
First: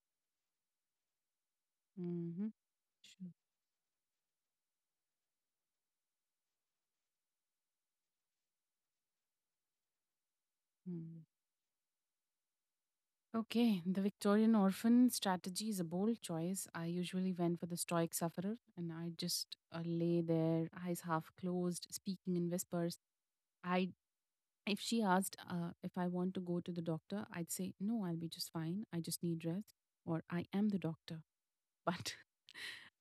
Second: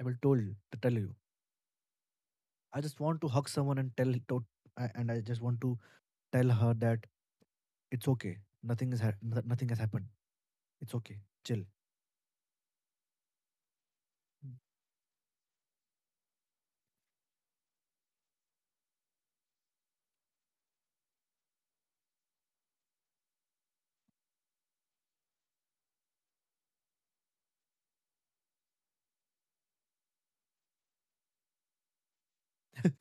I will tell you to tell you. Mm-hmm. I just want to Sure. hug someone and tell to, I- and I just want to tell her that it's okay. Nothing is ha- no- Nothing has happened. It's okay. Mm. Chill. Okay, the Victorian orphan strategy is a bold choice. I usually went for the stoic sufferer and I just lay there, eyes half closed, speaking in whispers. I if she asked, if I want to go to the doctor, I'd say no, I'll be just fine. I just need rest or I am the doctor. (laughs) But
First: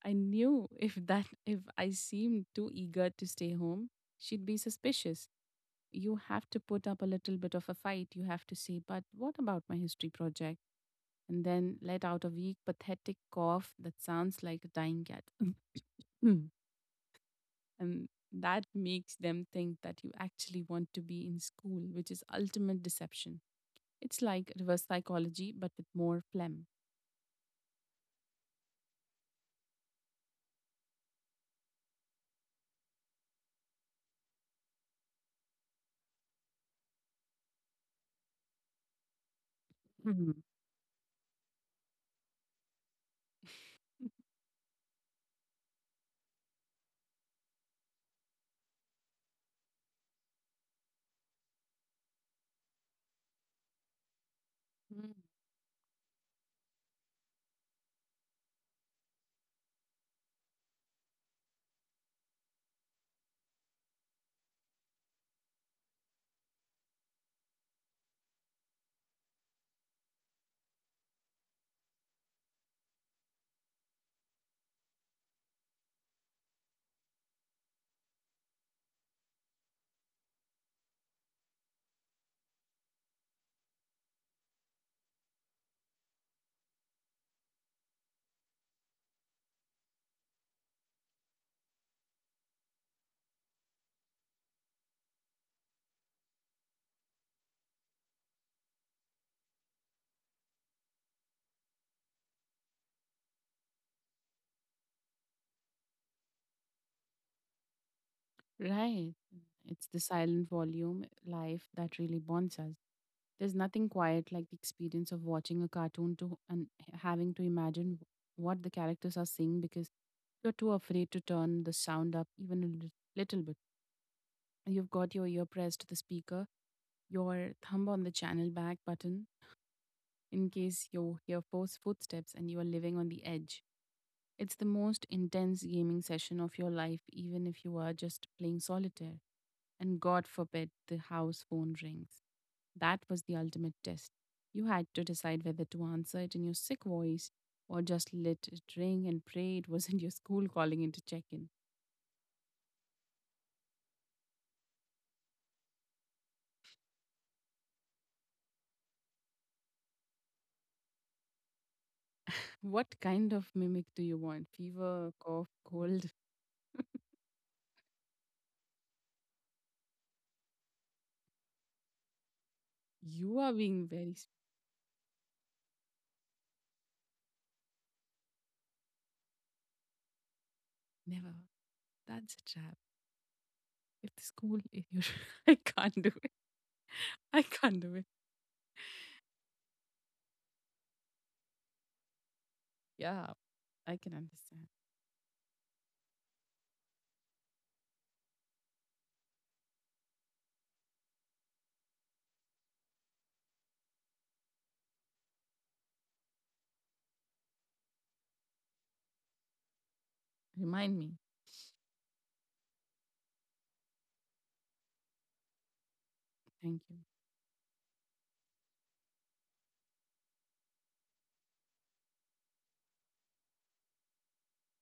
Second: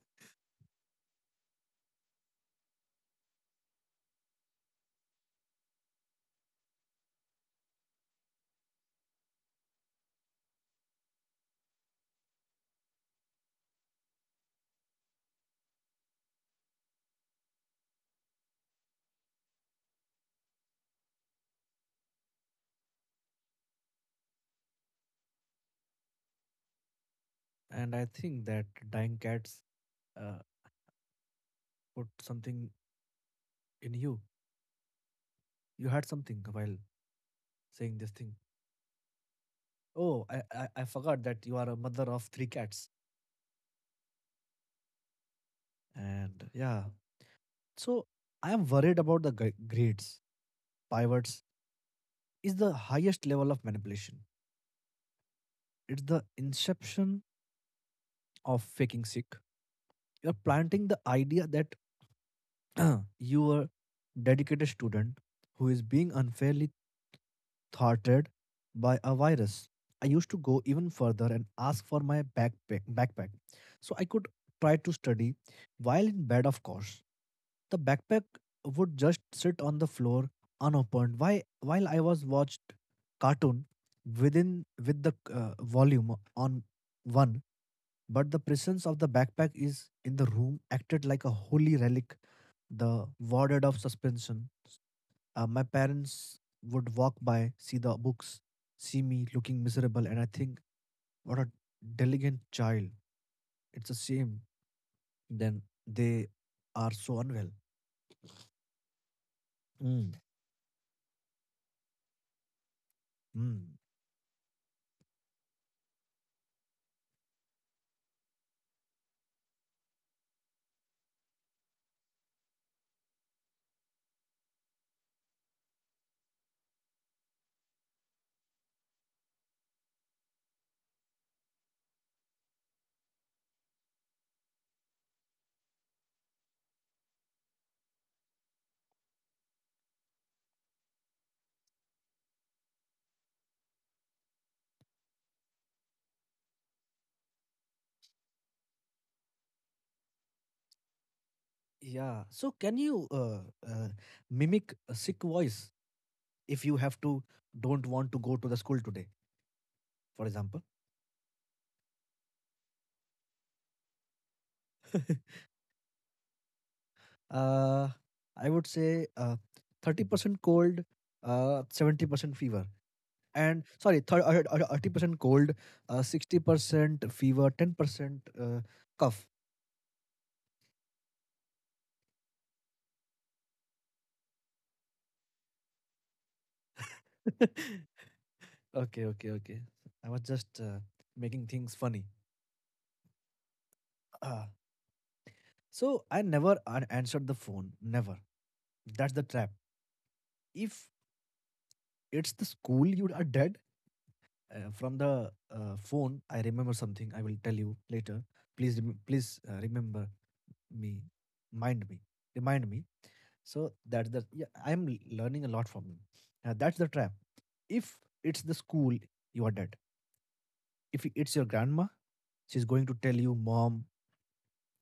I knew if I seemed too eager to stay home, she'd be suspicious. You have to put up a little bit of a fight. You have to say, but what about my history project? And then let out a weak, pathetic cough that sounds like a dying cat. (laughs) And that makes them think that you actually want to be in school, which is ultimate deception. It's like reverse psychology, but with more phlegm. And I think that dying cats uh, put something in you. You had something while saying this thing. Oh, Mhm. I forgot that you are a mother of 3 cats. And yeah, So I am worried about the grades. Pivots is the highest level of manipulation. Mm. It's the inception of faking sick. You're planting the idea that (clears throat) you are dedicated student who is being unfairly thwarted by a virus. I used to go even further and ask for my backpack so I could try to study while in bed, of course. The backpack would just sit on the floor unopened while I was watched cartoon with the volume on one, but the presence of the backpack is in the room acted like a holy relic, the warded of suspension. My parents would walk by, see the books, see me looking miserable, and I think, what a diligent child. It's a shame. Then they are so unwell. Right. It's the Mm. silent volume life that really bonds us. There's Mm. nothing quiet like the experience of watching a cartoon to and having to imagine what the characters are saying because you're too afraid to turn the sound up even a little bit. You've got your ear pressed to the speaker, your thumb on the channel back button in case you hear forced footsteps and you are living on the edge. It's the most intense gaming session of your life, even if you are just playing solitaire. And God forbid the house phone rings. That was the ultimate test. You had to decide whether to answer it in your sick voice or just let it ring and pray it wasn't (laughs) your school calling in to check in. Yeah. So can you uh, mimic a sick voice if you have to don't want to go to the school today, for example? What kind of mimic do you want? Fever, cough, cold? Uh, I would say 30% cold, 70% fever. You are And being sorry, very s- 30% cold, 60% fever, 10% cough. Never. That's a trap. If the school, if you, (laughs) I can't do it. I (laughs) Okay, can't do it. okay, okay. I was just making things funny. Yeah, I can Uh, understand. so I never answered the phone. Never. That's the trap. If it's the school, you are dead. From the phone, I remember something. I will tell you later. Please, remember Remind me. me. Mind me. Remind me. So that's the yeah, I'm learning a lot from him. Now that's Thank the you. trap. If it's the school, you are dead. If it's your grandma, she's going to tell you, Mom,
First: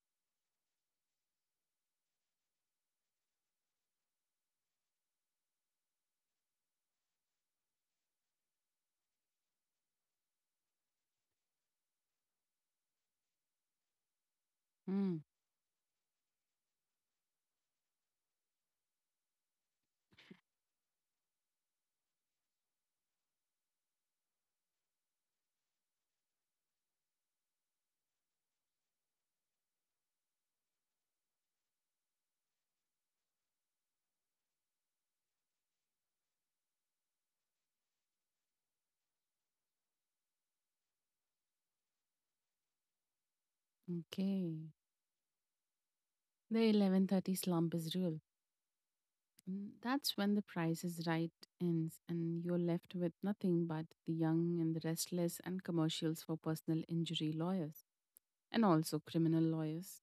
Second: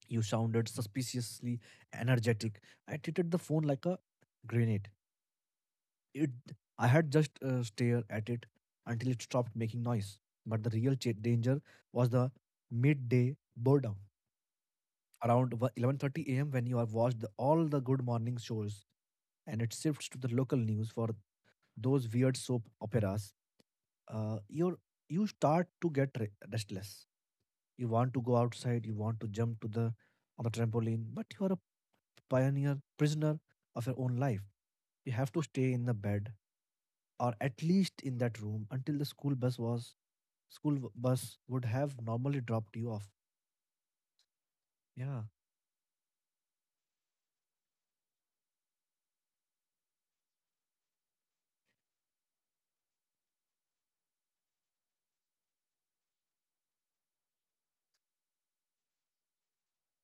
you sounded suspiciously energetic. I treated the phone like a grenade. It I had just stare at it until it stopped making noise. But the real danger was the midday boredom Mm, around 11:30 a.m. when you have watched the, all the good morning shows, and it shifts to the local news for those weird soap operas. uh, you're you start to get restless. You want to go outside. You want to jump to the on the trampoline, but you are a pioneer prisoner of your own life. You have to stay in the bed or at least in that room until the school bus was bus would have normally dropped you off. okay. Yeah, The 11:30 slump is real. Mm, that's when the price is right ends, and you're left with nothing but the young and the restless and commercials for personal injury lawyers and also criminal lawyers.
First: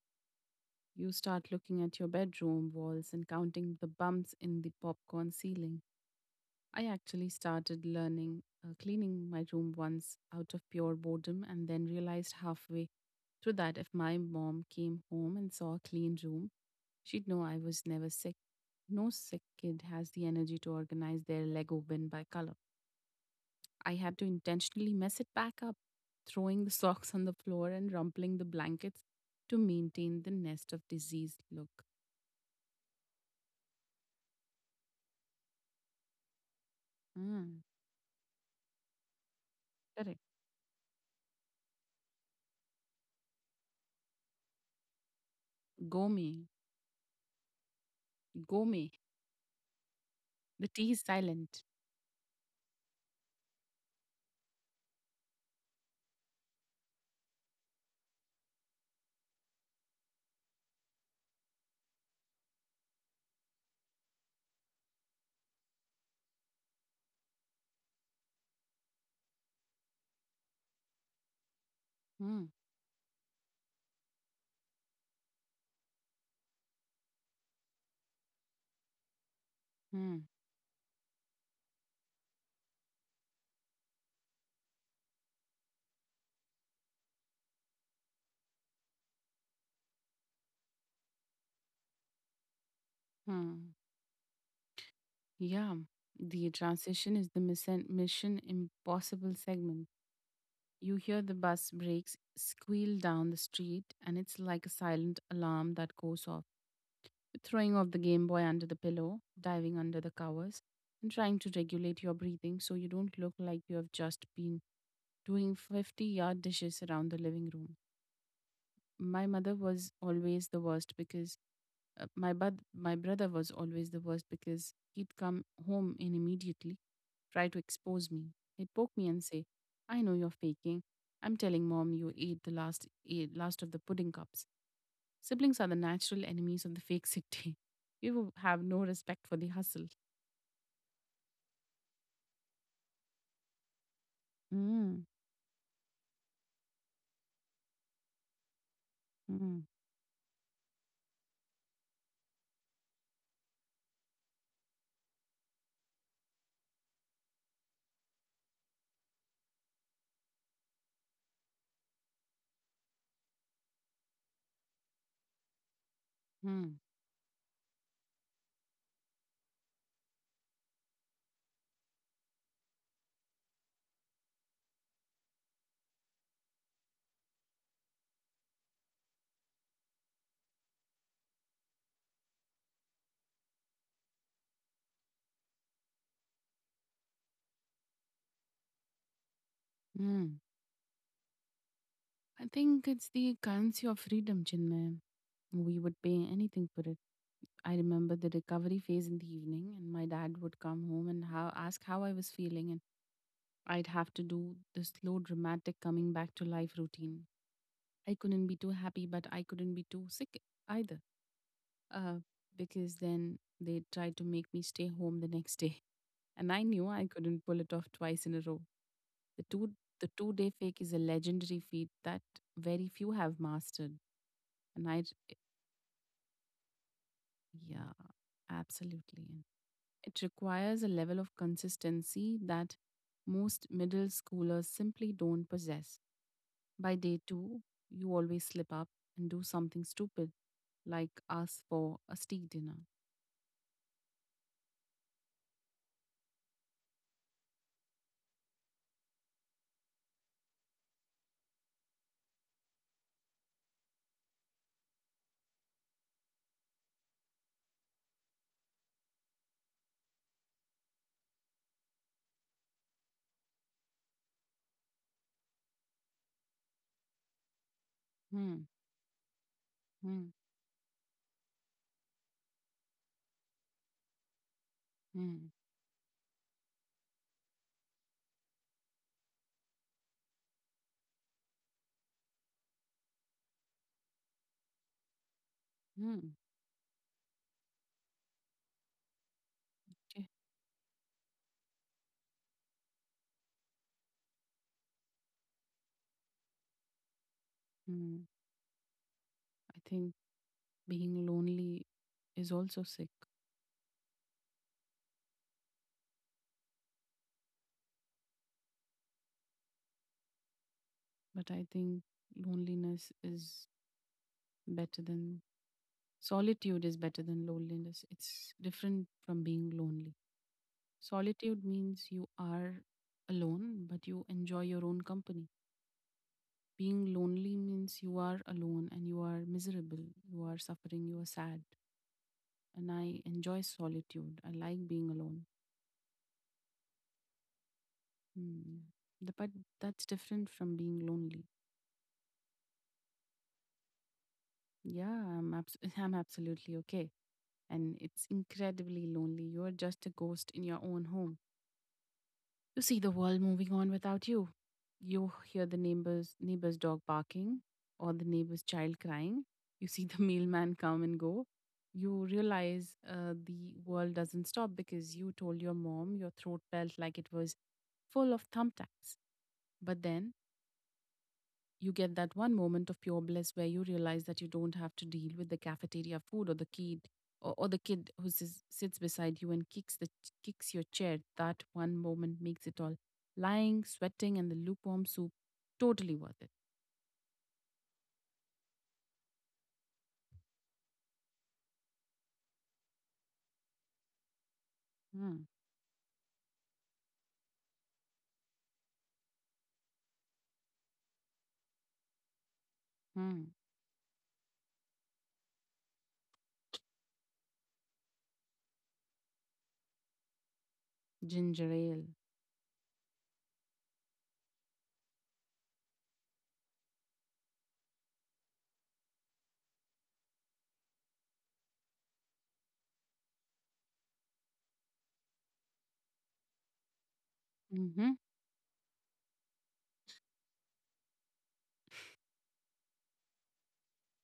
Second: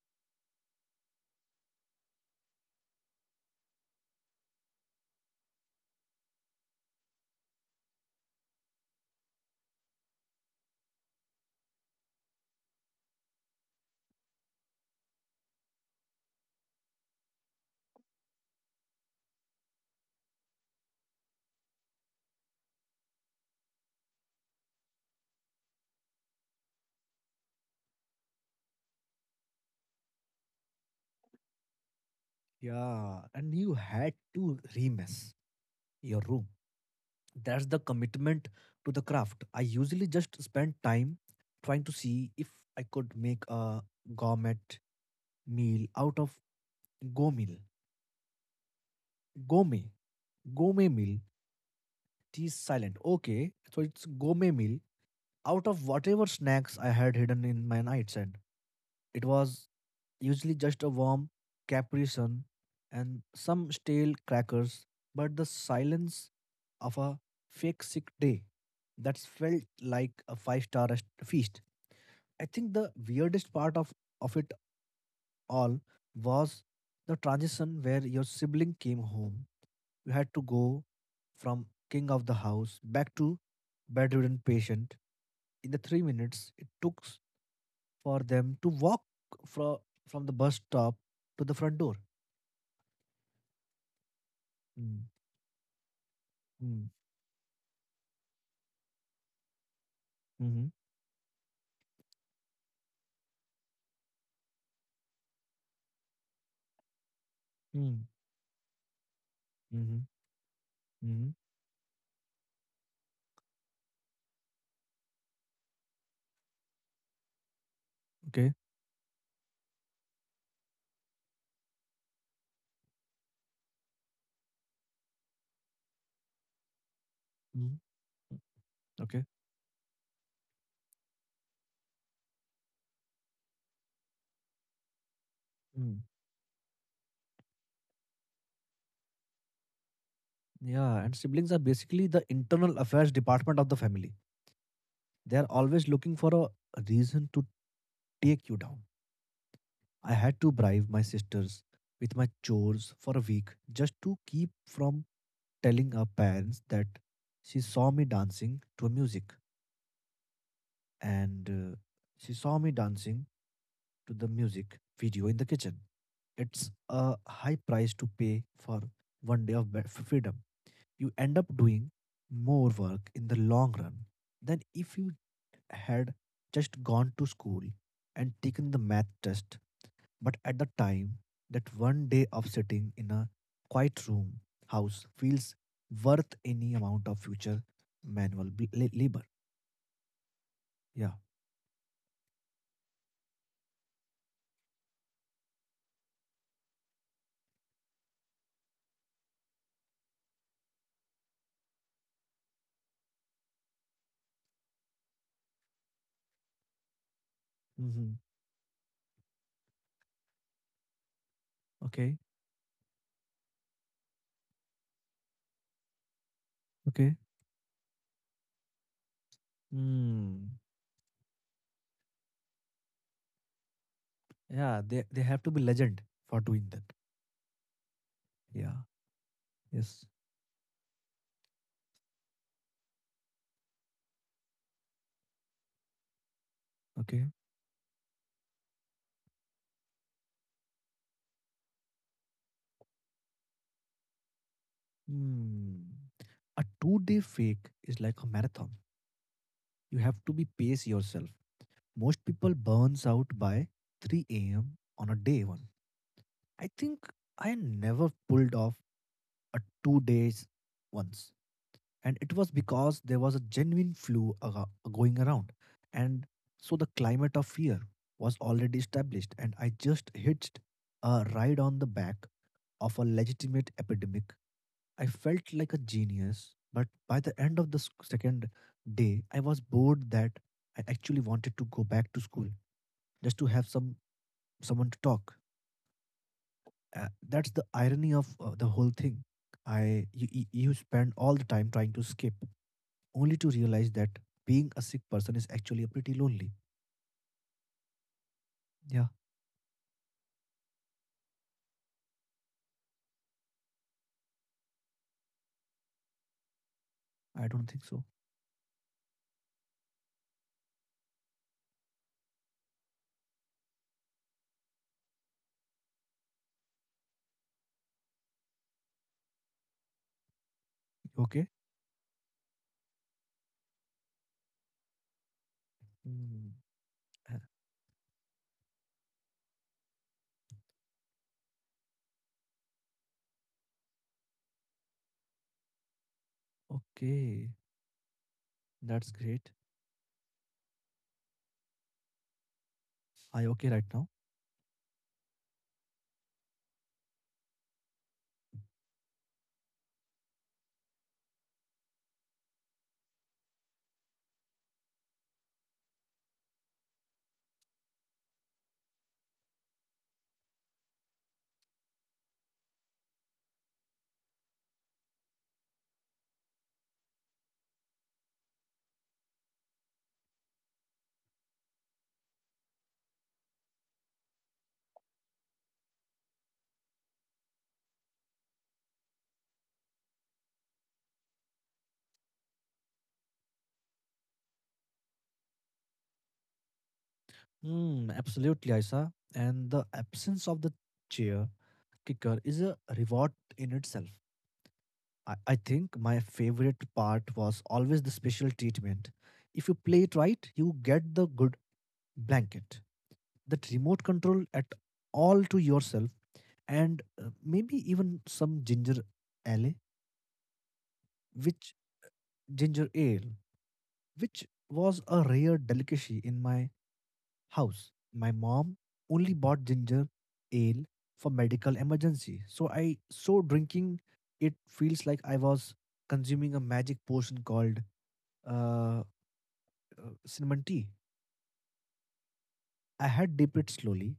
You start looking at your bedroom walls and counting the bumps in the popcorn ceiling. I actually started learning cleaning my room once out of pure boredom and then realized halfway through that if my mom came home and saw a clean room, she'd know I was never sick. No sick kid has the energy to organize their Lego bin by color. I had to intentionally mess it back up, throwing the (laughs) socks on the floor and rumpling the blankets to maintain the nest of diseased look. yeah, and you had to remess your room. Mm, That's the commitment to the craft. I usually correct. just spend time trying to see if I could make a gourmet meal out of Gourmet. go meal. Gourmet. Gourmet. The tea Gourmet is meal. silent. T silent. Okay. So it's gourmet meal out of whatever snacks I had hidden in my nightstand. It was usually just a warm Capri Sun and some stale crackers, but the silence of a fake sick day that felt like a five-star feast. Mm, I think the weirdest part of it all was the transition where your sibling came home. You mm. had to go from king of the house back to bedridden patient. In the 3 minutes it took for them to walk from from the bus stop to the front door. Hmm. Mm. Yeah, the Mm. transition is the mission impossible segment. Mm-hmm. You hear the bus brakes squeal down the street, and it's like a silent alarm that goes off. Throwing off the Mm. Game Boy under the pillow, diving under Mm-hmm. the covers, and Mm-hmm. trying to regulate your breathing so you don't look like you have just been doing 50-yard dishes around the living room. Okay. My mother was always the worst because my my brother was always the worst because he'd come home and immediately try to Mhm. expose me. He'd poke me and Okay. say, "I know you're faking. I'm telling mom you ate the last ate last of the pudding cups." Siblings are the Mm. natural enemies of the fake sick day. (laughs) You have no respect for the hustle. Yeah, and siblings are basically the internal affairs department of the family. Mm, They are always looking for a reason to take you down. mm, I had to bribe my sisters with my chores for a week just to keep from telling her parents that she saw me dancing to music and uh, she saw me dancing to the music video in the kitchen. It's mm, a high price to pay for one day of be- freedom. You end up doing more work in the long run than if you had just gone to school and taken the math test. But at the time, that one day of sitting in a quiet room house feels worth any amount of future labor. mm. Yeah. I think it's the currency of freedom, Chinmay. We would pay anything for it. I remember the recovery phase in the evening, and my dad would come home and ask how I was feeling, and I'd have to do the slow, dramatic coming back to life routine. I Mm-hmm. couldn't be too happy, but I couldn't be too sick either, uh, Okay. because then they tried to make me stay home the next day, (laughs) and I knew I Okay. couldn't pull it off twice in a row. The two the 2-day Hmm. fake is a legendary feat that very few have mastered, and Yeah, I, they have to be legend for doing that. yeah, Yeah. absolutely. Yes. It requires a level of consistency that most middle schoolers simply don't possess. By day Okay. two, you always slip up and do something stupid, like ask for a steak dinner. Hmm. A two-day fake is like a marathon. You have to be pace yourself. Most people burns out by 3 a.m. on a day one. I think I never pulled off a 2 days once, and it was because there was a genuine flu going around, and so the climate of fear was Hmm, already established, and I just hmm, hitched a ride on the back of a legitimate epidemic. I hmm, felt like a genius, but by the end of the second day, I was bored that I actually wanted to go back to school just to have someone to talk. hmm, That's the irony of the whole thing. I eh, you, you You spend all the time trying to escape, only to realize that being a sick person is actually pretty lonely. hmm. Yeah, I think being lonely is also sick, I don't think so. but I think loneliness is better than solitude is better than loneliness. It's different from being lonely. You. Okay. Solitude means you are alone, but you enjoy your own company. Hmm. Being uh, lonely means you are alone and you are miserable, you are suffering, you are sad. And I enjoy solitude. I like being alone. Okay, Hmm. that's But great. that's different from being lonely. Are you okay right now? Yeah, I'm, (laughs) I'm absolutely okay. And it's incredibly lonely. You're just a ghost in your own home. You see the world moving on without you. You hear the neighbor's dog barking or the neighbor's child crying. You see the (laughs) mailman come and go. You realize the world doesn't stop because you told your mom your throat felt like it was full of thumbtacks. But then you get that one moment of pure bliss where you realize that you don't have to deal with the cafeteria food or the or the kid who sits beside you and kicks your chair. That one moment makes it all lying sweating and the lukewarm soup totally worth it. Hmm. Absolutely, Aisa. And the absence of the chair kicker is a reward in itself. I, Mm, I think my favorite part was always the special treatment. If you play it right, you get the good blanket, mm. that remote control at all to yourself, and maybe even some ginger ale, Ginger which ale. ginger ale, which was a rare delicacy in my house. My mom only bought ginger ale for medical emergency. So drinking it feels like I was consuming a magic potion called Mm-hmm, uh, cinnamon tea. I had dipped it slowly,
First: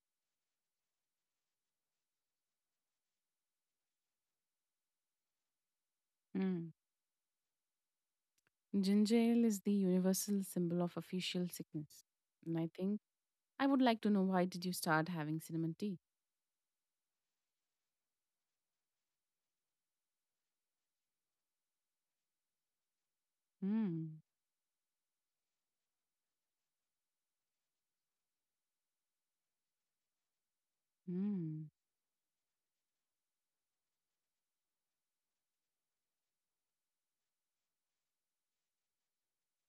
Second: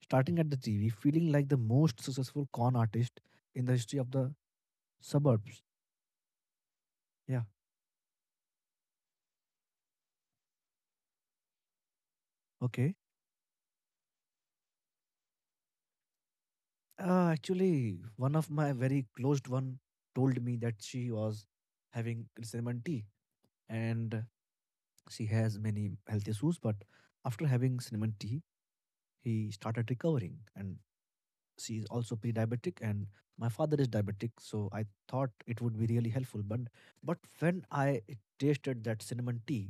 starting at the TV, feeling like the most successful con artist in the history of the suburbs. mm. Yeah, Ginger ale is the universal symbol of official sickness, and I okay. think I would like to know, why did you start having cinnamon tea? Actually, one of my very closed one told me that she was having cinnamon tea, Mm, and she has many health issues, but after having cinnamon tea, he started recovering. And mm. she is also pre-diabetic, and my father is diabetic, so I thought it would be really helpful. But when I tasted that cinnamon tea,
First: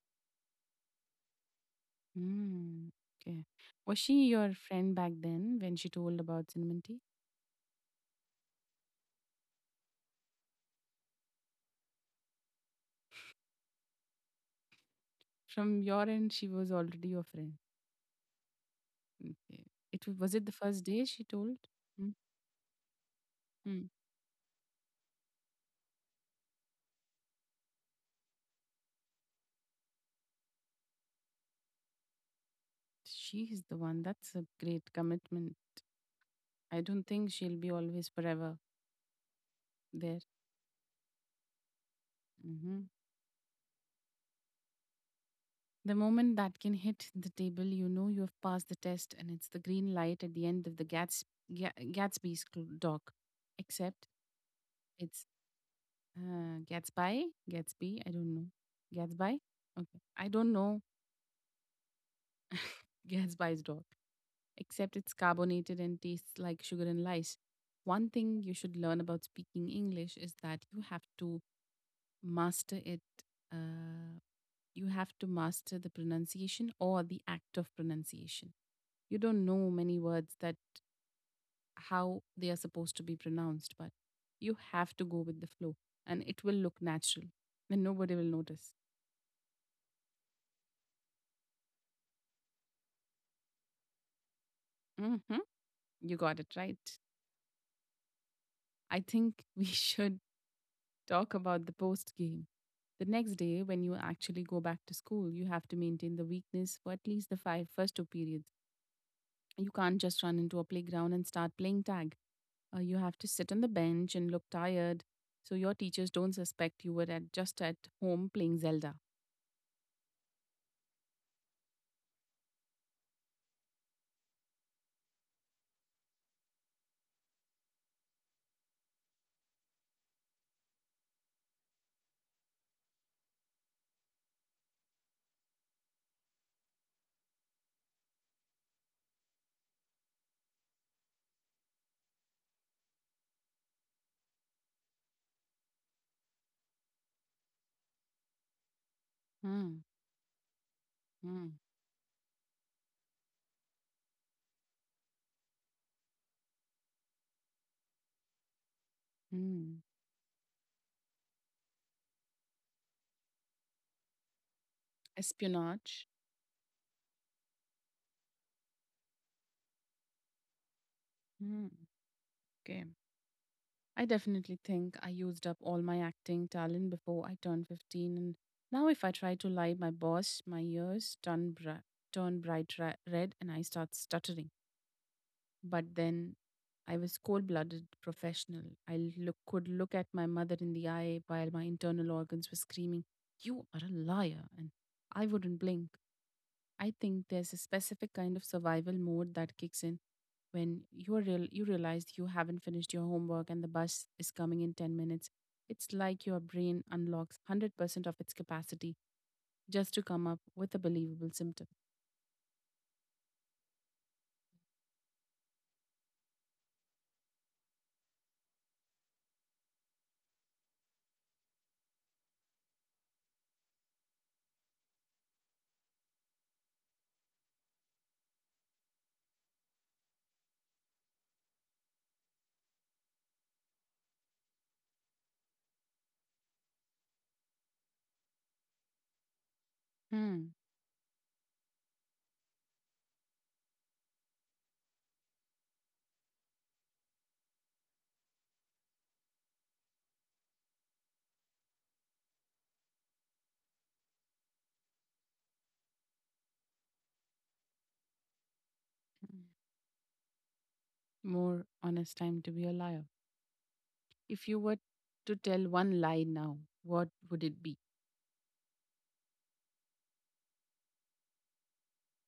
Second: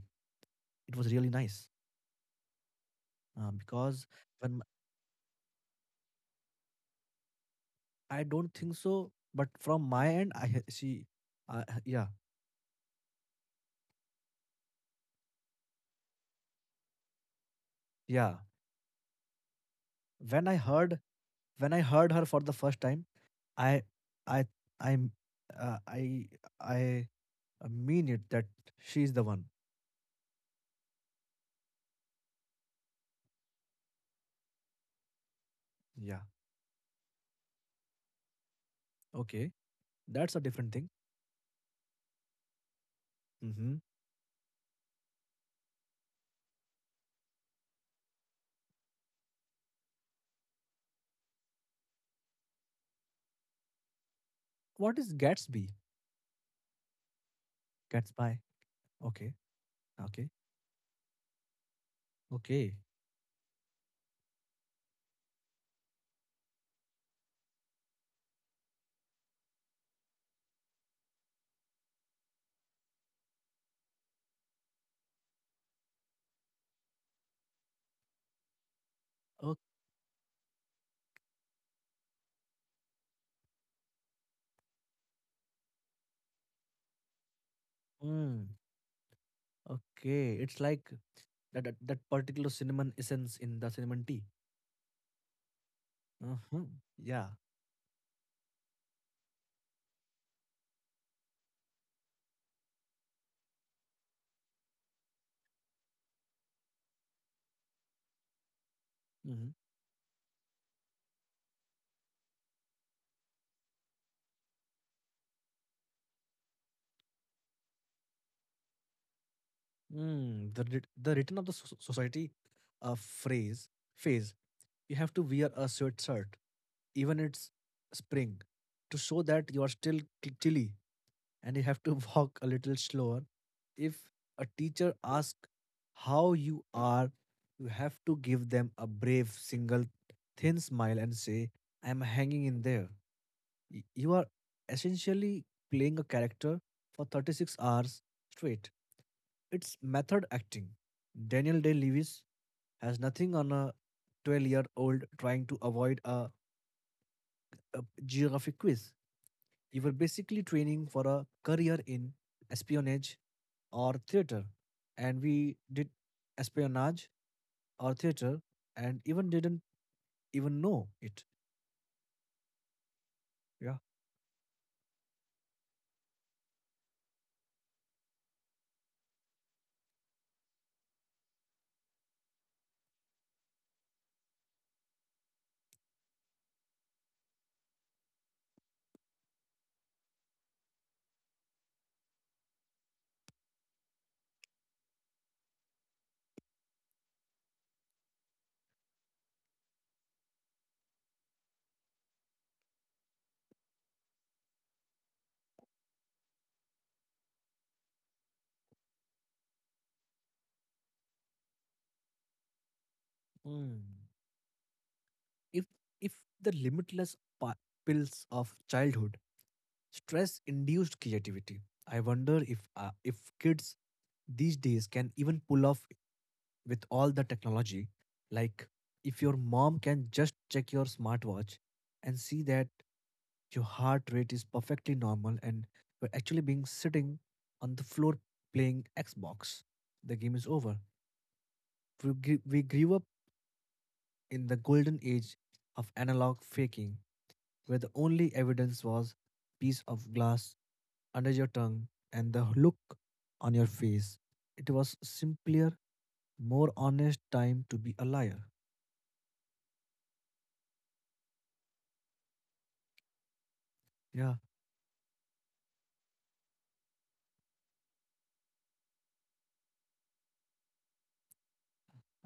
it was really nice, Mm, okay. Was because she your when m- friend back then when she told about cinnamon tea? I don't think so, but from my end, yeah, From your end, she was already your friend. yeah. Okay. Was it When the I first heard day she told? when I heard her for the first time, I Mm-hmm. I I uh, I I I mean it that she's the one. She's the one. That's a great commitment. Yeah. I don't think she'll be always forever Okay. there. That's a different thing. Hmm. Mm-hmm. The moment that can hit the table, you know you have passed the test, and it's the green light at the end of the Gatsby's dock. Except What is it's Gatsby? Gatsby? I don't Gatsby. know. Okay. Gatsby? Okay. I Okay. don't know. Okay. (laughs) Gatsby's dog, except it's carbonated and tastes like sugar and lice. One thing you should learn about speaking English is that you have to master it. Uh, you have to master the pronunciation or the act of pronunciation. You don't Okay. know many words that how they are supposed to be pronounced, but you have to go with the flow and it will look natural and nobody will Mm. notice. Okay. It's like that particular cinnamon essence in the cinnamon tea. Hmm. You got it Mm-hmm. right. Yeah. I think we (laughs) should talk about the post game. The next day, when you actually go back to school, you have to maintain the weakness for at least the five first two periods. Mm-hmm. You can't just run into a playground and start playing tag. You have to sit on the bench and look tired so your teachers don't suspect you were at just at home playing Zelda. Mm. The the return of the society, a phrase phase. You have to wear a sweatshirt even it's spring to show that you are still chilly, and you have to (laughs) walk a little slower. If a teacher asks how you are, you have to give them a brave, single, thin smile and say, "I'm hanging in there." You are essentially playing a character for 36 hours straight. It's Hmm. method acting. Hmm. Daniel Day Lewis has nothing on a 12-year-old trying to avoid a geographic quiz. Hmm. You were basically training for a career in espionage or theater, and we did Espionage. espionage or theater and even didn't even know it. Hmm. Okay. Yeah. I definitely think I used up all my acting talent before I turned 15, and now if I try to lie, my ears turn, turn bright red and I start stuttering. But then I was cold blooded professional. Could look at my mother in the eye while my internal organs were screaming, you are a liar! And I wouldn't blink. I think there's a specific kind of survival mode that kicks in when you realize you haven't finished your homework and the bus is coming in 10 minutes. It's like your brain unlocks 100% of its capacity just to come up with a believable symptom. Mm. if if the limitless pills of childhood. Stress induced creativity. I wonder if kids these days can even pull off with all the technology. Like if your mom can just check your smartwatch and see that your heart rate is perfectly normal and you're actually being sitting on the floor playing Xbox. The game is Hmm. over. We grew up in the golden age of analog faking, where the only evidence was piece of glass under your tongue and the look on your face. It was simpler, more honest time to be a liar. More honest time to be a liar. Yeah, If you were to tell one lie now, what would it be?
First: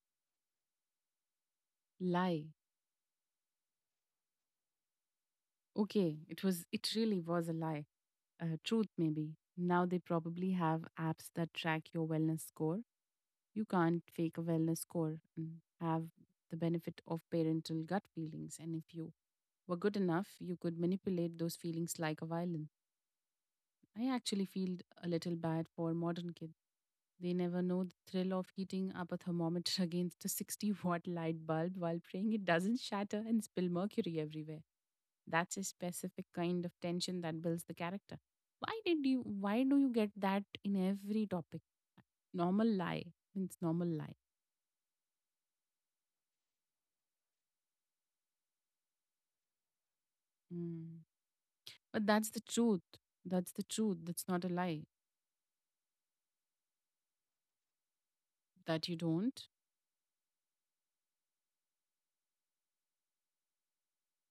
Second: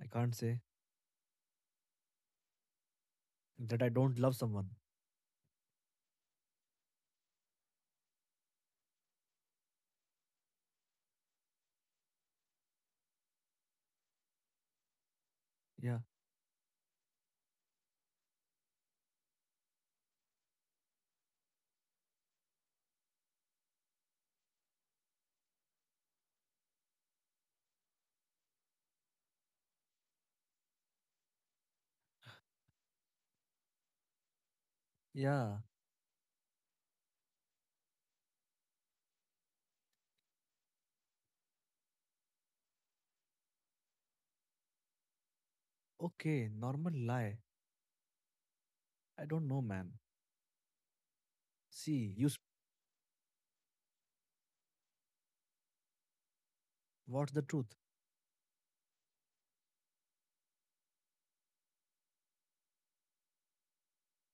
I can't say Lie. that I don't love someone. Okay, it was it really was a lie. Truth maybe. Now they probably have apps that track your wellness score. You can't fake a wellness score and Yeah, have the benefit of parental gut feelings. And if you were good enough, you could manipulate those feelings like a violin. I actually feel a little bad for modern kids. They never know the thrill of heating up a thermometer (laughs) against a 60-watt light bulb while praying it doesn't shatter and spill mercury everywhere. yeah. That's a specific kind of tension that builds the character. Why do you get that in every topic? Normal lie means normal lie. Okay, normal lie. I don't know, man. Mm. But See, you that's s- the truth. That's the truth. That's not a lie what's the truth? that you don't.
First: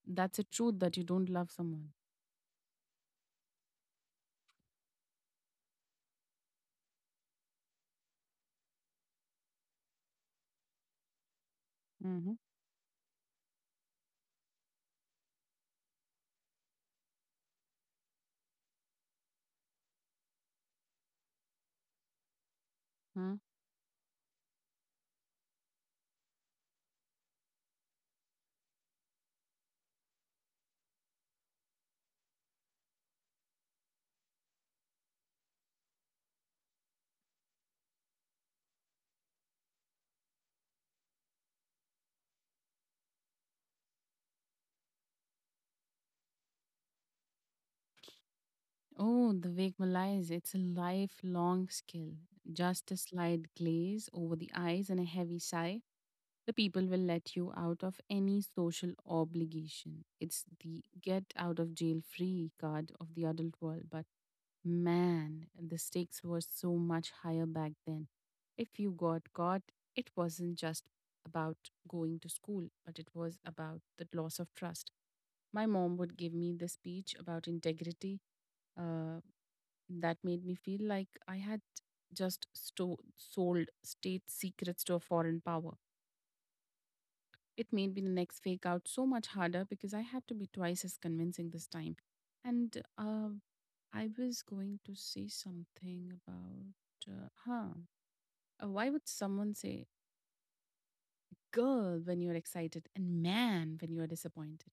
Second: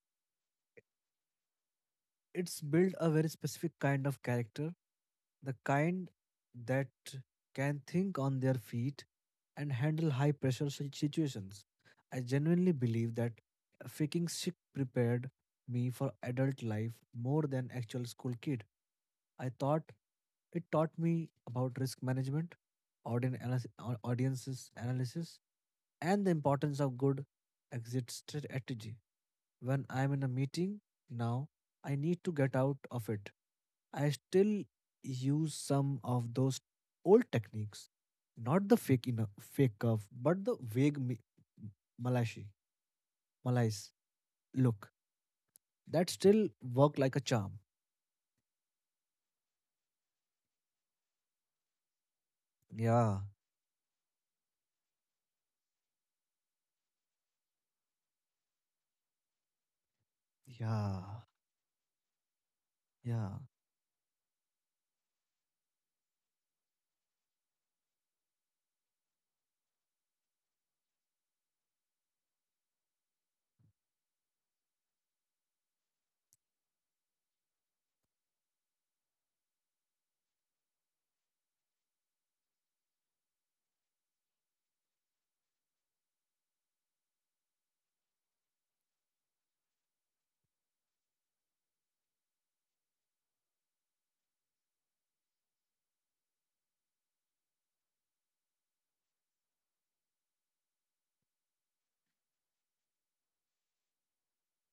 That's a truth that you don't love someone. It's built a very specific kind of character, the kind that can think on their feet and handle high pressure situations. I Mm-hmm. genuinely believe that faking sick prepared me for adult life more than actual school kid. I thought it taught me about risk management, Huh? Audiences analysis, and the importance of good exit strategy. When I'm in a meeting now, I need to get out of it. I still use some of those old techniques, not the fake cuff, but the vague malaise, malaise look that still work like a charm. Oh, the wake malaise. It's a lifelong skill. Just a Yeah, slight glaze over the eyes and a heavy sigh. The people will let you out of any social obligation. It's the yeah, get out of jail free card of the yeah. adult world. But man, the stakes were so much higher back then. If you got caught, it wasn't just about going to school, but it was about the loss of trust. My mom would give me the speech about integrity, uh, that made me feel like I had just sold state secrets to a foreign power. It made me the next fake out so much harder because I had to be twice as convincing this time. And I was going to say something about, huh? Why would someone say girl when you're excited and man when you're disappointed?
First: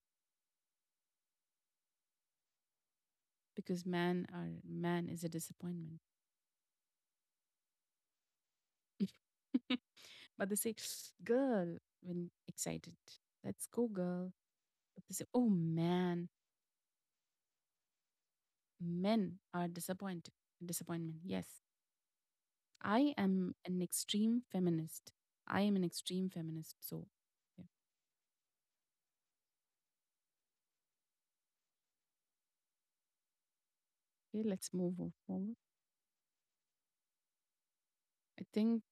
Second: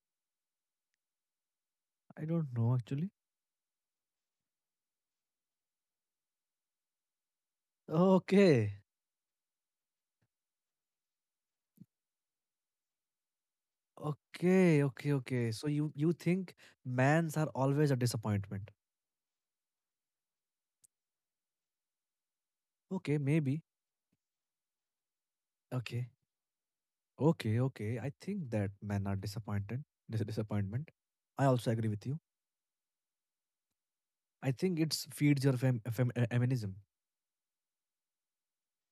I don't know actually. Because man is a disappointment. Okay, (laughs) But they say (sniffs) girl when excited. Let's go, girl. okay, But okay, they say, oh okay. So you man, think mans are always a disappointment? men are disappointed. Disappointment. Yes, I Okay, am maybe. an extreme feminist. I am an Okay, extreme feminist. So, okay, yeah. okay. I think that men are disappointed. This disappointment. I also agree with you. Okay, I let's think move it's o- feeds your forward. Feminism. I think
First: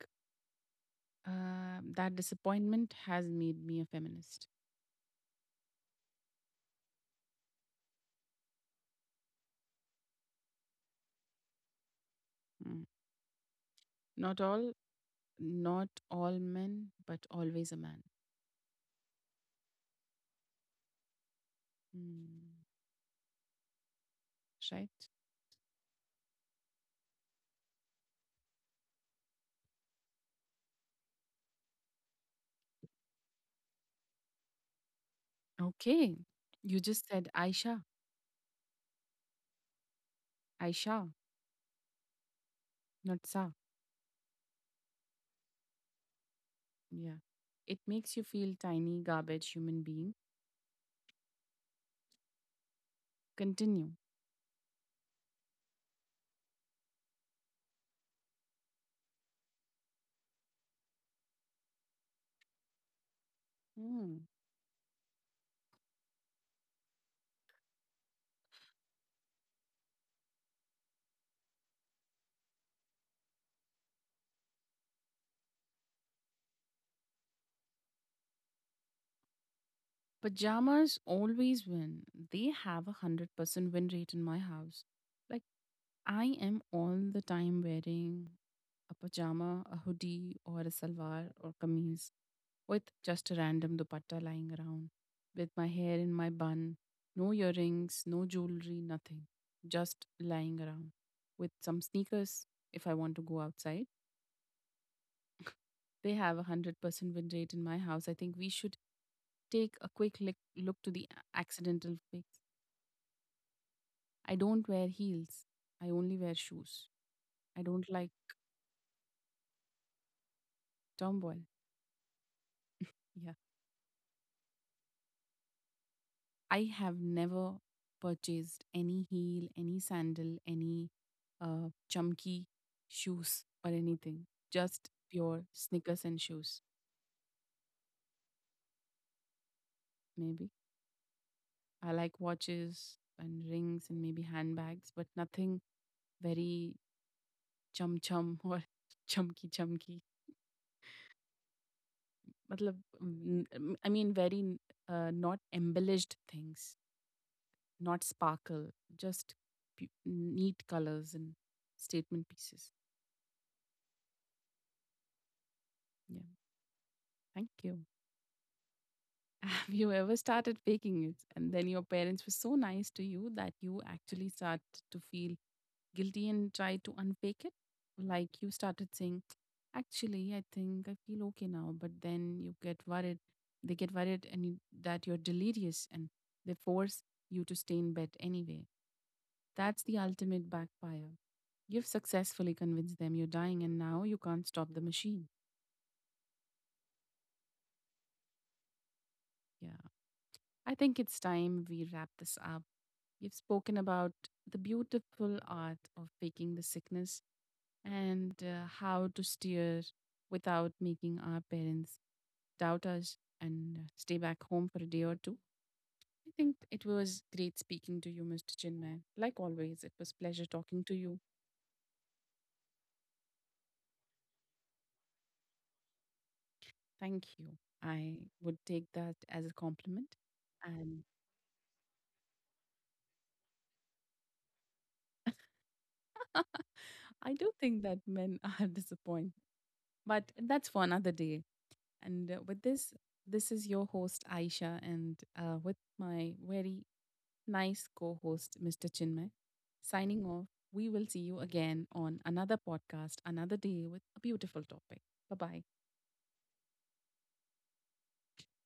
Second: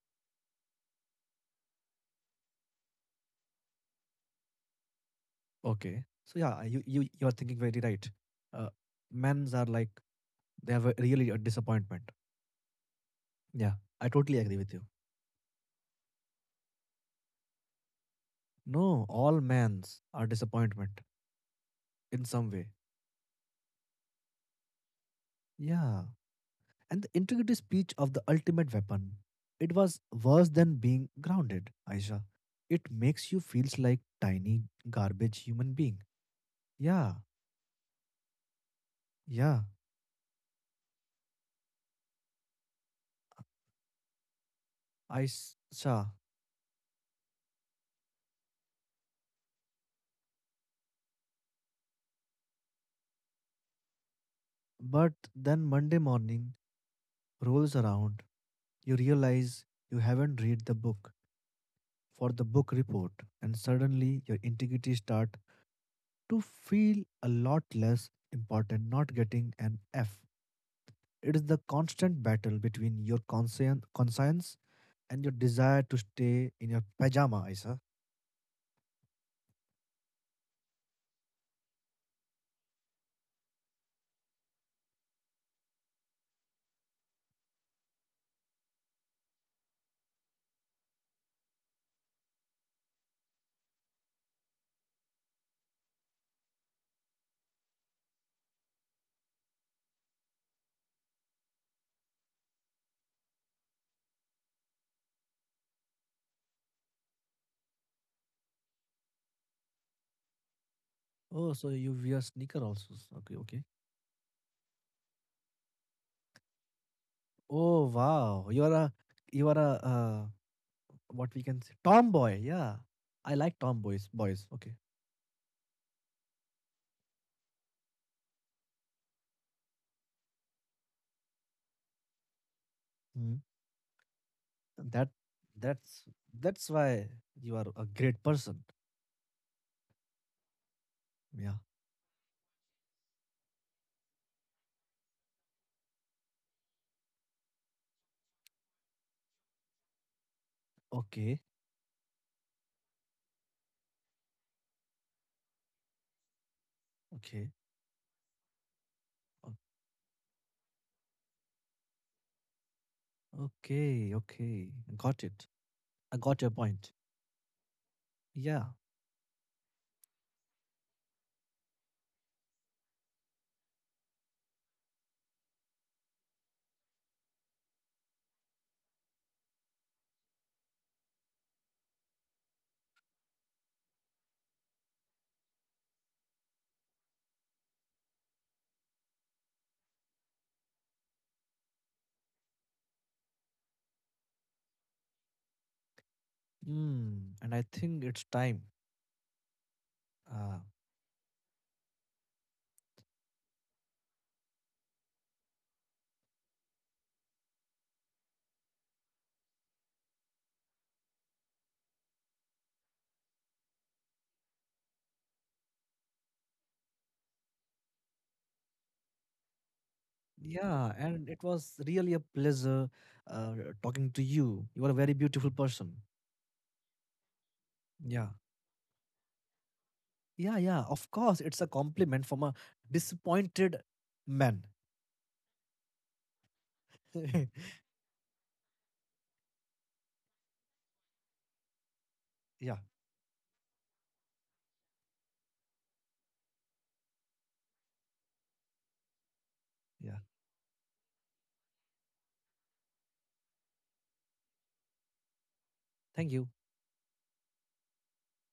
That disappointment has made me a feminist. Okay. So yeah, you are thinking very right. Uh, Men's are like they have a, really a disappointment. Mm. Yeah, I totally Not agree all, with you. not all men, but always a man. No, all men's are disappointment in some Mm. way. Right? Yeah, and the integrity speech of the ultimate weapon. It was worse than being grounded, Aisha. It makes you feels like tiny garbage human being. Okay. You just Yeah, said Aisha, yeah, Aisha, not Sa. Saw. Yeah. It makes you feel tiny, garbage human being. Continue. But then Monday morning rolls around. You realize you haven't read the book for the book report, and Mm. suddenly your integrity start to feel a lot less important. Not getting an F. It is the constant battle between your conscience and your desire to stay in your pajama, Isa. Pajamas always win. They have 100% win rate in my house. Like. I am all the time wearing a pajama, a hoodie, or a salwar or kameez with just a random dupatta lying around, with my hair in my bun, no earrings, no jewelry, nothing, just lying around, with some sneakers if I want to go outside. They have a 100% win rate in my house. I think we should take a quick look to the Oh, so you accidental wear fix. sneaker also? Okay, okay. I don't wear heels. I only wear shoes. I Oh don't like wow, you are a, what tomboy. we can say, tomboy. Yeah, Yeah. I like tomboys boys. Okay. I have never purchased any heel, any sandal, any chumki Mm. shoes or anything. Just that pure that's sneakers and shoes, that's why you are a great person. maybe. Yeah, I like watches and rings and maybe handbags, but nothing very chum chum or (laughs) chumki chumki. okay, Matlab, I mean, not embellished things, okay not sparkle, just neat colors and statement pieces. Okay. Okay, got it. I Yeah. got your point. Thank you. Yeah. Have you ever started faking it? And then your parents were so nice to you that you actually start to feel guilty and try to unfake it? Like you started saying, actually, I think I feel okay now, but then you get worried. They get worried and that you're delirious and they force you to stay in bed anyway. That's the ultimate backfire. You've successfully convinced them you're dying and now you can't stop the machine. Mm, and I think it's time. Yeah. uh, I think it's time we wrap this up. We've spoken about the beautiful art of faking the sickness and how to steer without making our parents doubt us and stay back home for a day or two. I think it was great speaking to you, Mr. Chinman. Like always, it was pleasure talking yeah, to you. and it was really a pleasure uh, talking to you. You are a very beautiful person. Thank you. I yeah would take that as a compliment. yeah yeah And of course it's a compliment from a disappointed man. I do (laughs) think that men (laughs) are disappointed, but that's for another day. And with Yeah. this, this is your host, Aisha, and with my very nice co host, Mr. Chinmay, Yeah. signing off. We will see you again on another podcast, another day with a beautiful topic. Bye bye. Thank you.